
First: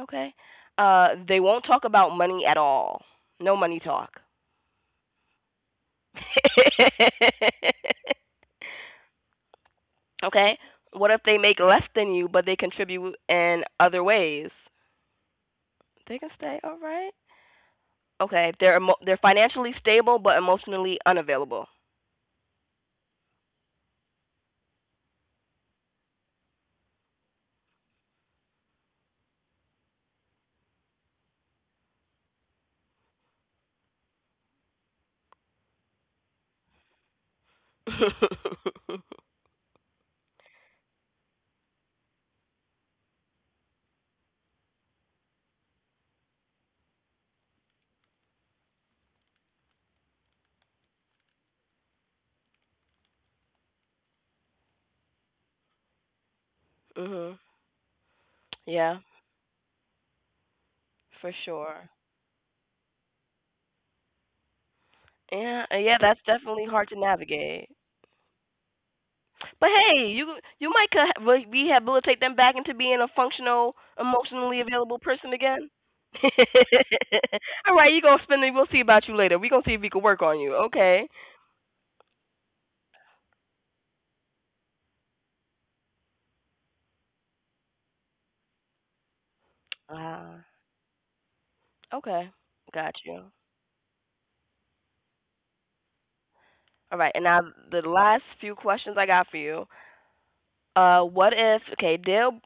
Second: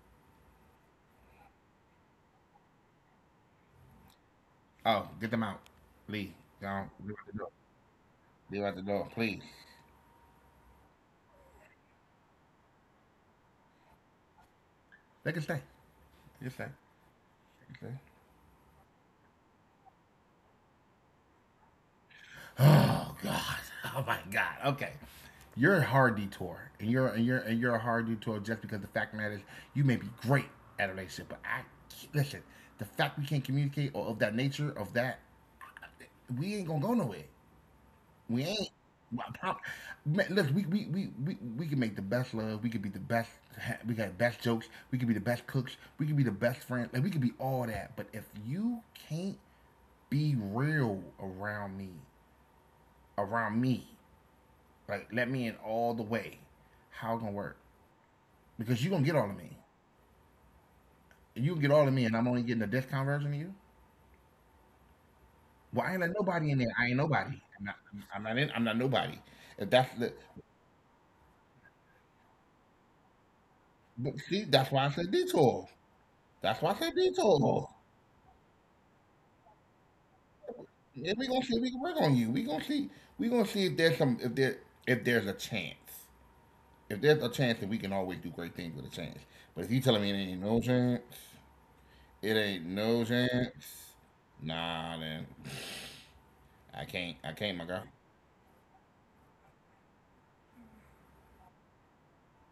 Speaker 1: Okay. They won't talk about money at all. No money talk.
Speaker 2: Oh, get them out. Leave. Go. Leave out the door. Leave out the door, please.
Speaker 1: Okay. What if they make less than you, but they contribute in other ways?
Speaker 2: They can stay.
Speaker 1: They
Speaker 2: They
Speaker 1: can
Speaker 2: can stay.
Speaker 1: stay. All
Speaker 2: They
Speaker 1: right.
Speaker 2: can stay.
Speaker 1: Okay. They're they're financially stable, but emotionally unavailable.
Speaker 2: Oh God. Oh my God. Okay. You're a hard detour, and you're a hard detour just because the fact matters, you may be great at a relationship, but I listen. The fact we can't communicate or of that nature of that, we ain't gonna go nowhere. We ain't. Well, Man, look, we can make the best love. We can be the best. We got best jokes. We can be the best cooks. We can be the best friend. Like we can be all that. But if you can't be real around me, like, let me in all the way.
Speaker 1: Mhm.
Speaker 2: How it gonna work? Because
Speaker 1: Yeah,
Speaker 2: you gonna get all of me.
Speaker 1: for
Speaker 2: If you get all
Speaker 1: sure.
Speaker 2: of me, and I'm only getting a discount version of you.
Speaker 1: Yeah,
Speaker 2: Well, I ain't
Speaker 1: yeah,
Speaker 2: let
Speaker 1: that's
Speaker 2: nobody in there.
Speaker 1: definitely
Speaker 2: I ain't
Speaker 1: hard to
Speaker 2: nobody. I'm not.
Speaker 1: navigate.
Speaker 2: I'm not in. I'm not nobody. If
Speaker 1: But
Speaker 2: that's the,
Speaker 1: hey, you might rehabilitate them back into being a functional,
Speaker 2: but see,
Speaker 1: emotionally
Speaker 2: that's why I
Speaker 1: available
Speaker 2: said
Speaker 1: person
Speaker 2: detour.
Speaker 1: again.
Speaker 2: That's why I said detour.
Speaker 1: All right, you gonna spend it. We'll see about you later. We gonna see if we can work on you.
Speaker 2: And
Speaker 1: Okay.
Speaker 2: we gonna see if we can work on you. We gonna see. We gonna see if there's some. If there's a chance. If there's a chance that we can always do great things with a chance. But if you telling me it ain't
Speaker 1: Uh,
Speaker 2: no chance, it
Speaker 1: okay,
Speaker 2: ain't
Speaker 1: got
Speaker 2: no
Speaker 1: you.
Speaker 2: chance. Nah, then. I
Speaker 1: All
Speaker 2: can't.
Speaker 1: right, and
Speaker 2: I
Speaker 1: now
Speaker 2: can't, my girl.
Speaker 1: the last few questions I got for you. What if, okay,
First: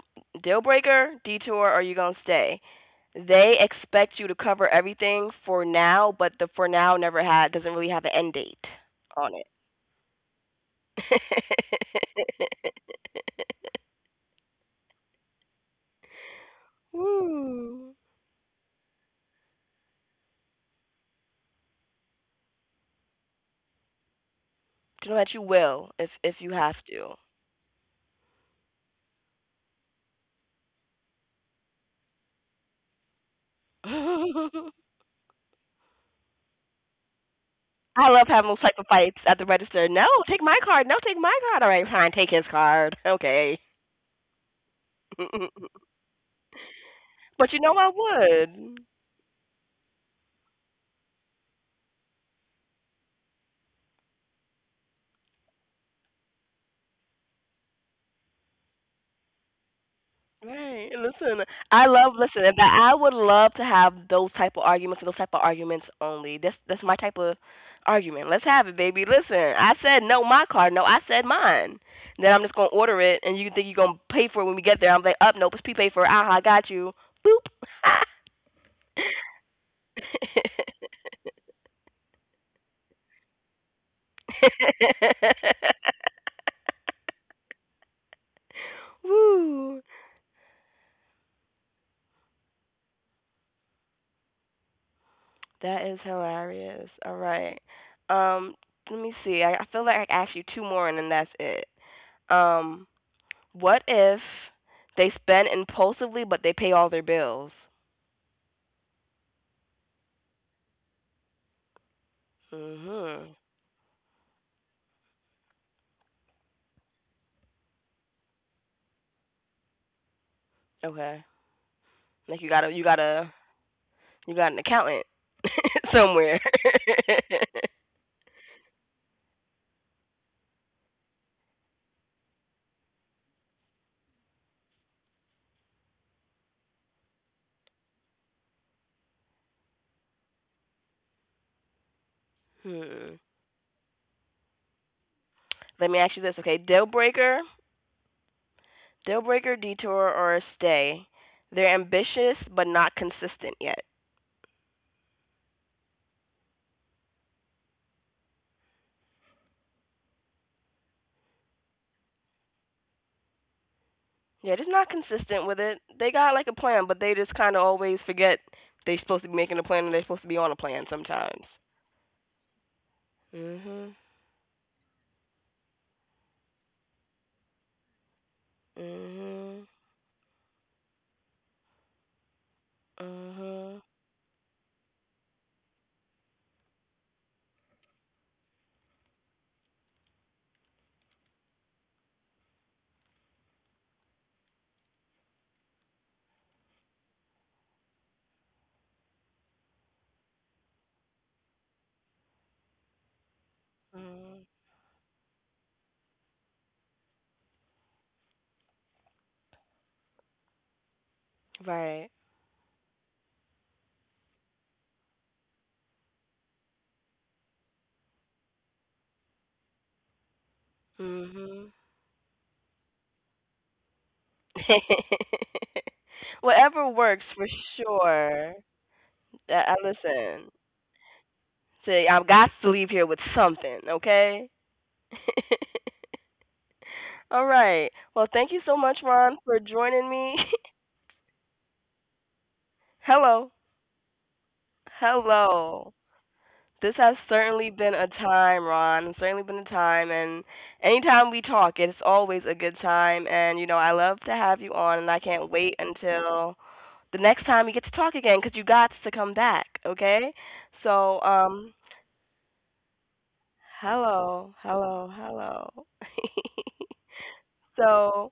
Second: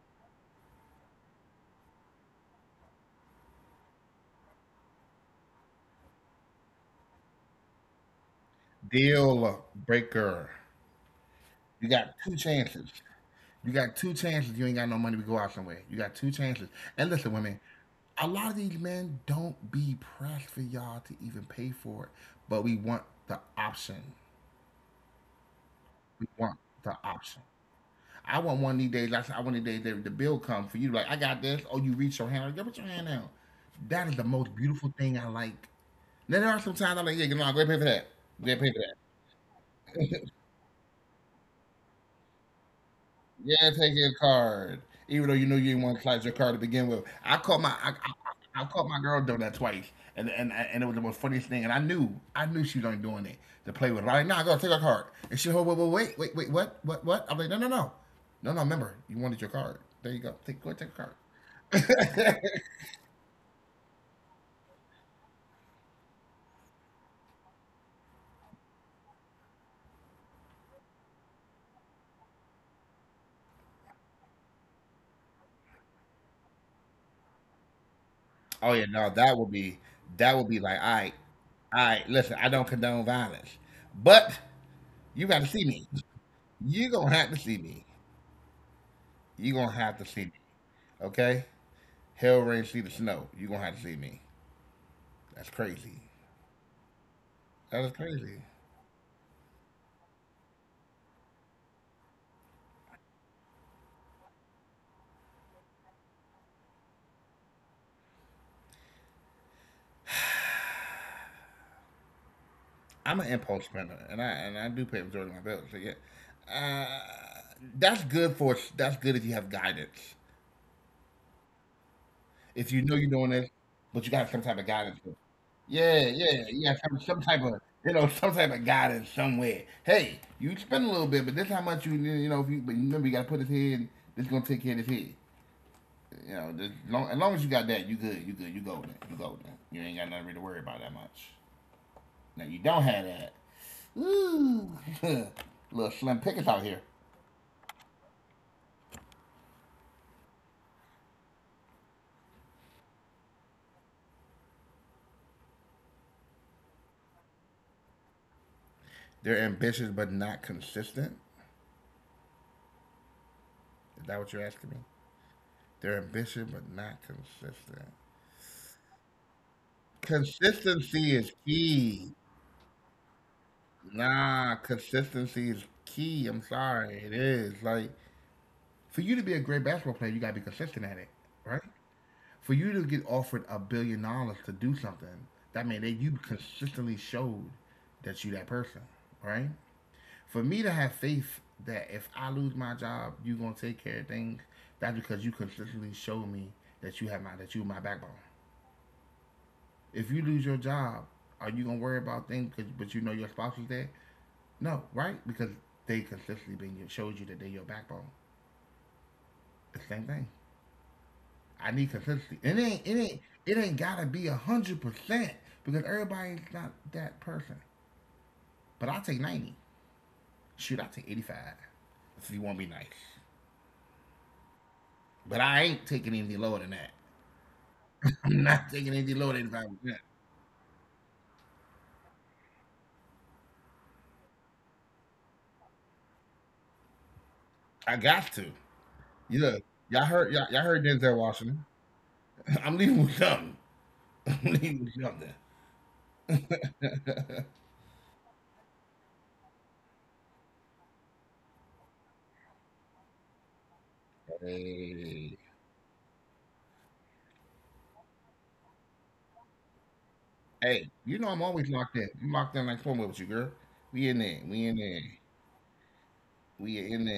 Speaker 1: deal breaker, detour? Are you gonna stay? They expect you to cover everything for now, but the for now never had, doesn't really have an end date on it.
Speaker 2: Deal breaker. You got two chances. You got two chances. You ain't got no money to go out somewhere. You got two chances. And listen, women,
Speaker 1: Woo.
Speaker 2: a lot of these men don't be pressed for y'all to even pay for it, but we want the option.
Speaker 1: You know that you will
Speaker 2: We
Speaker 1: if
Speaker 2: want
Speaker 1: you have
Speaker 2: the
Speaker 1: to.
Speaker 2: option. I want one of these days. I said, I want these days that the bill come for you. Like I got this. Oh, you reach your hand. Like, yeah, put your hand down. That is the most beautiful thing I like. Now there are some times I'm like, yeah, no, go ahead and pay for that.
Speaker 1: I love
Speaker 2: Go ahead and
Speaker 1: having
Speaker 2: pay
Speaker 1: those
Speaker 2: for that.
Speaker 1: type of fights at the register. No, take my card. No, take my card. All right, fine, take his card.
Speaker 2: Yeah,
Speaker 1: Okay.
Speaker 2: take your card. Even though you knew you didn't want to collect your card to begin with. I caught my
Speaker 1: But you
Speaker 2: I,
Speaker 1: know I
Speaker 2: I, I caught
Speaker 1: would.
Speaker 2: my girl doing that twice. And it was the most funniest thing. And I knew she was only doing it to play with it. I'm like, nah, go take her card. And she, wait, wait, wait, wait, wait, what? What? I'm like, no, no, no. No, no, remember, you wanted your card. There you go. Take Go take a
Speaker 1: Right.
Speaker 2: card.
Speaker 1: Listen, I love, listen, and I would love to have those type of arguments and those type of arguments only. That's my type of argument. Let's have it, baby. Listen, I said no, my car. No, I said mine. Then I'm just gonna order it, and you think you're gonna pay for it when we get there? I'm like, up, nope, it's P pay for it. Ah, I got you. Boop.
Speaker 2: Oh yeah, no, that would be like, all right, listen, I don't condone violence. But you gotta see me. You gonna have to see me. You
Speaker 1: Woo.
Speaker 2: gonna have to see me. Okay? Hell rain, see the snow. You gonna have to see me. That's
Speaker 1: That is
Speaker 2: crazy.
Speaker 1: hilarious. All right.
Speaker 2: That is crazy.
Speaker 1: Um, let me see. I feel like I asked you two more, and then that's it. Um. What if they spend impulsively, but they pay all their bills?
Speaker 2: I'm an
Speaker 1: Mhm.
Speaker 2: impulse spender, and I do pay the majority of my bills. So yeah, uh, that's good if you have guidance.
Speaker 1: Okay. Like you
Speaker 2: If
Speaker 1: got a,
Speaker 2: you
Speaker 1: you
Speaker 2: know
Speaker 1: got
Speaker 2: you're doing
Speaker 1: a,
Speaker 2: this, but you got some
Speaker 1: you
Speaker 2: type
Speaker 1: got
Speaker 2: of
Speaker 1: an
Speaker 2: guidance.
Speaker 1: accountant
Speaker 2: Yeah, yeah,
Speaker 1: somewhere.
Speaker 2: yeah. Some, some type of you know some type of guidance somewhere. Hey, you spend a little bit, but this is how much you you know. If you, but remember, you got to put it here, and this gonna take care of this here. You know, as long as you got that, you good, you good, you golden, you golden. You ain't got nothing really to worry about that much. Now you
Speaker 1: Hmm.
Speaker 2: don't have that. Ooh,
Speaker 1: Let me ask you this,
Speaker 2: little
Speaker 1: okay?
Speaker 2: slim pickings out here.
Speaker 1: Deal breaker, detour, or stay. They're ambitious but not consistent yet.
Speaker 2: They're ambitious but not consistent. Is
Speaker 1: Yeah,
Speaker 2: that
Speaker 1: just
Speaker 2: what
Speaker 1: not
Speaker 2: you're asking me?
Speaker 1: consistent with it. They got
Speaker 2: They're
Speaker 1: like a plan,
Speaker 2: ambitious
Speaker 1: but
Speaker 2: but
Speaker 1: they just
Speaker 2: not
Speaker 1: kind of always
Speaker 2: consistent.
Speaker 1: forget they're supposed to be making a plan and they're supposed to be on a plan sometimes.
Speaker 2: Consistency is key.
Speaker 1: Mhm.
Speaker 2: Nah, consistency is key. I'm sorry, it is. Like
Speaker 1: Mhm.
Speaker 2: for you to be a great basketball player, you gotta be consistent at it, right? For you to
Speaker 1: Mhm.
Speaker 2: get offered $1 billion to do something, that means that you consistently showed that person, right? For me to have faith that if I lose my job, you gonna take care of things. That's because you consistently show me that you my backbone. If you lose your job, are you gonna worry about things? But you know your spouse
Speaker 1: Mm,
Speaker 2: is there. No, right? Because they consistently been showed you that they your backbone. It's the same thing.
Speaker 1: right.
Speaker 2: I need consistency. It ain't gotta be 100% because everybody's not that person. But I take 90. Shoot,
Speaker 1: Mhm.
Speaker 2: I take 85. If you want to be nice. But I ain't
Speaker 1: Whatever
Speaker 2: taking
Speaker 1: works
Speaker 2: anything
Speaker 1: for
Speaker 2: lower than that.
Speaker 1: sure.
Speaker 2: I'm not
Speaker 1: I
Speaker 2: taking anything lower than
Speaker 1: listen.
Speaker 2: 85%.
Speaker 1: See, I've got to leave here with something, okay? All right. Well, thank you so
Speaker 2: I
Speaker 1: much,
Speaker 2: got
Speaker 1: Ron,
Speaker 2: to.
Speaker 1: for joining me.
Speaker 2: You know, y'all heard Denzel Washington.
Speaker 1: Hello.
Speaker 2: I'm leaving with something. I'm leaving
Speaker 1: Hello.
Speaker 2: with something.
Speaker 1: This has certainly been a time, Ron. It's certainly been a time, and anytime we talk, it's always a good time. And you know, I love to have you on, and I can't wait
Speaker 2: Hey,
Speaker 1: until the next time we get to talk again, because you got to come back, okay? So,
Speaker 2: hey, you know I'm always locked in. You locked in like formula with you,
Speaker 1: hello,
Speaker 2: girl.
Speaker 1: hello,
Speaker 2: We in there. We
Speaker 1: hello.
Speaker 2: in there. We in
Speaker 1: So,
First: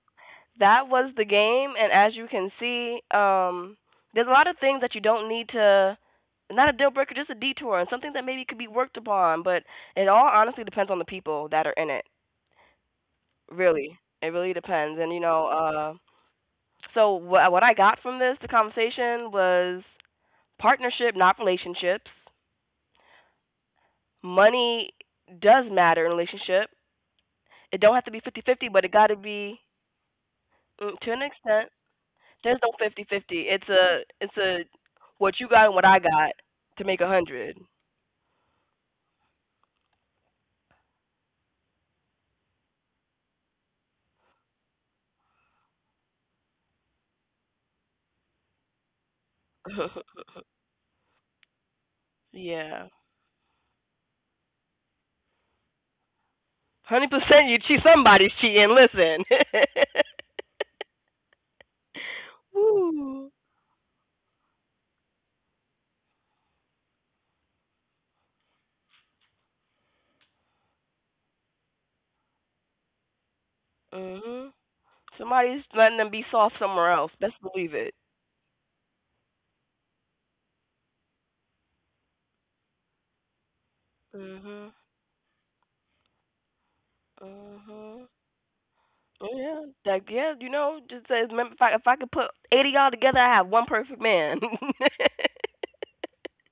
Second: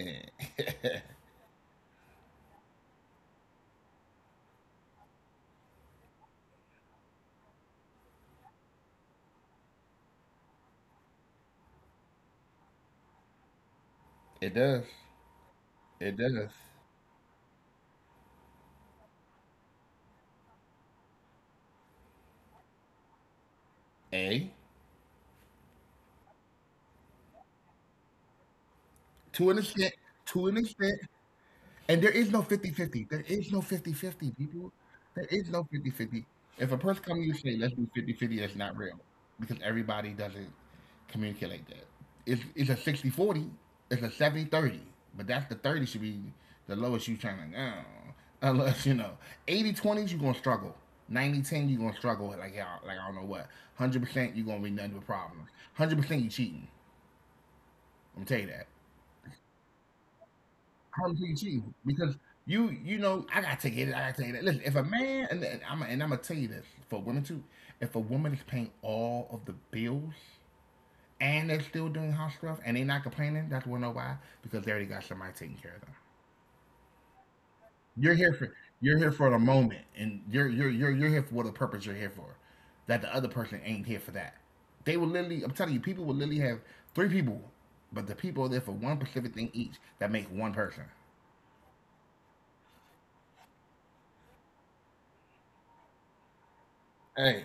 Speaker 1: that was the game, and as you can see, there's a lot of things that you don't need to, not a deal breaker, just a detour, and something that maybe could be worked upon. But it all honestly depends on the people that are in it, really. It really
Speaker 2: It does.
Speaker 1: depends. And you know,
Speaker 2: It does.
Speaker 1: so what I got from this, the conversation, was partnership, not relationships.
Speaker 2: A
Speaker 1: Money does matter in a relationship. It don't have to be 50 50, but it got to be,
Speaker 2: To an extent. To an
Speaker 1: mm,
Speaker 2: extent.
Speaker 1: to an extent.
Speaker 2: And there is no
Speaker 1: There's no 50
Speaker 2: 50-50. There
Speaker 1: 50.
Speaker 2: is
Speaker 1: It's
Speaker 2: no
Speaker 1: a, it's
Speaker 2: 50-50,
Speaker 1: a
Speaker 2: people.
Speaker 1: what
Speaker 2: There
Speaker 1: you
Speaker 2: is
Speaker 1: got and
Speaker 2: no
Speaker 1: what I got
Speaker 2: 50-50.
Speaker 1: to
Speaker 2: If a
Speaker 1: make a
Speaker 2: person comes to you
Speaker 1: hundred.
Speaker 2: and say, let's do 50-50, 50, that's not real because everybody doesn't communicate like that. It's a 60-40. It's a 70-30. But that's the 30 should be the lowest you trying to go. Unless, you know, 80 20s, you're going to struggle. 90-10 you're going to struggle like,
Speaker 1: Yeah,
Speaker 2: y'all, like I don't know what. 100%, you're going to be nothing but problems. 100% you cheating.
Speaker 1: 100%. You cheat.
Speaker 2: I'm going to tell
Speaker 1: Somebody's
Speaker 2: you that.
Speaker 1: cheating. Listen.
Speaker 2: Completely cheating because I gotta
Speaker 1: Woo.
Speaker 2: take it. I gotta take it. Listen, if a man and I'm gonna tell you this for women too, if a woman is paying all of the bills and they're still doing house stuff and they're not complaining, that's when know why because they already got somebody
Speaker 1: Mhm.
Speaker 2: taking care of them.
Speaker 1: Somebody's letting them be soft somewhere else.
Speaker 2: You're here
Speaker 1: Best
Speaker 2: for
Speaker 1: believe it.
Speaker 2: you're here for the moment and you're here for what the purpose you're here for. That the other person ain't here for that. They will literally, I'm
Speaker 1: Mhm.
Speaker 2: telling you, people will literally have three people, but the people are there for one
Speaker 1: Mhm.
Speaker 2: specific thing each that make
Speaker 1: Oh
Speaker 2: one
Speaker 1: yeah.
Speaker 2: person.
Speaker 1: Like yeah, you know, just says. Remember, if I could put 80 y'all together, I have one perfect man.
Speaker 2: Hey,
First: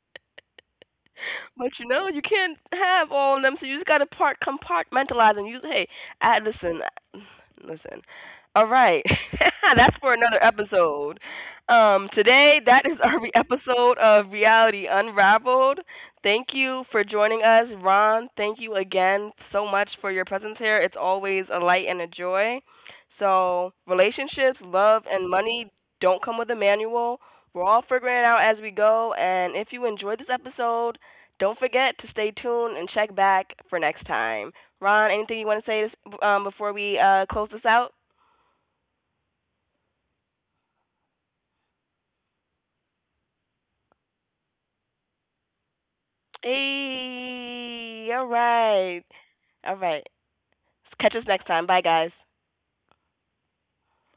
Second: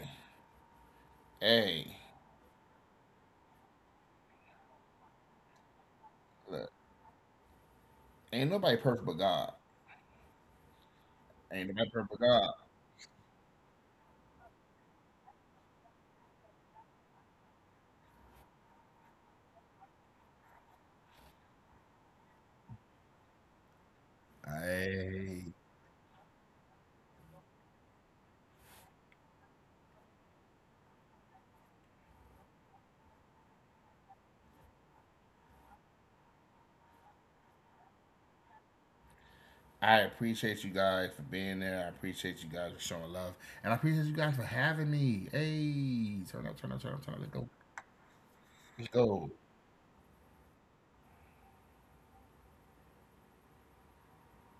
Speaker 1: But you
Speaker 2: hey.
Speaker 1: know, you can't have all of them, so you just gotta part compartmentalize, and you, hey, I,
Speaker 2: Look,
Speaker 1: listen, listen.
Speaker 2: ain't
Speaker 1: All
Speaker 2: nobody
Speaker 1: right,
Speaker 2: perfect but God.
Speaker 1: that's for another episode.
Speaker 2: Ain't nobody perfect but God.
Speaker 1: Today that is our episode of Reality Unraveled. Thank you for joining us, Ron. Thank you again so much for your presence here. It's always a light and a joy. So relationships, love, and
Speaker 2: I
Speaker 1: money don't come with a manual. We're all figuring it out as we go. And if you enjoyed this episode, don't forget to stay tuned and check back for next time. Ron, anything you want to say this, before we close this out?
Speaker 2: I appreciate you guys for being there. I appreciate you guys for showing love, and I appreciate you guys for having me. Hey, turn up, turn up, turn up, turn up. Let's go.
Speaker 1: Hey, all
Speaker 2: Let's
Speaker 1: right.
Speaker 2: go.
Speaker 1: All right. Catch us next time. Bye, guys.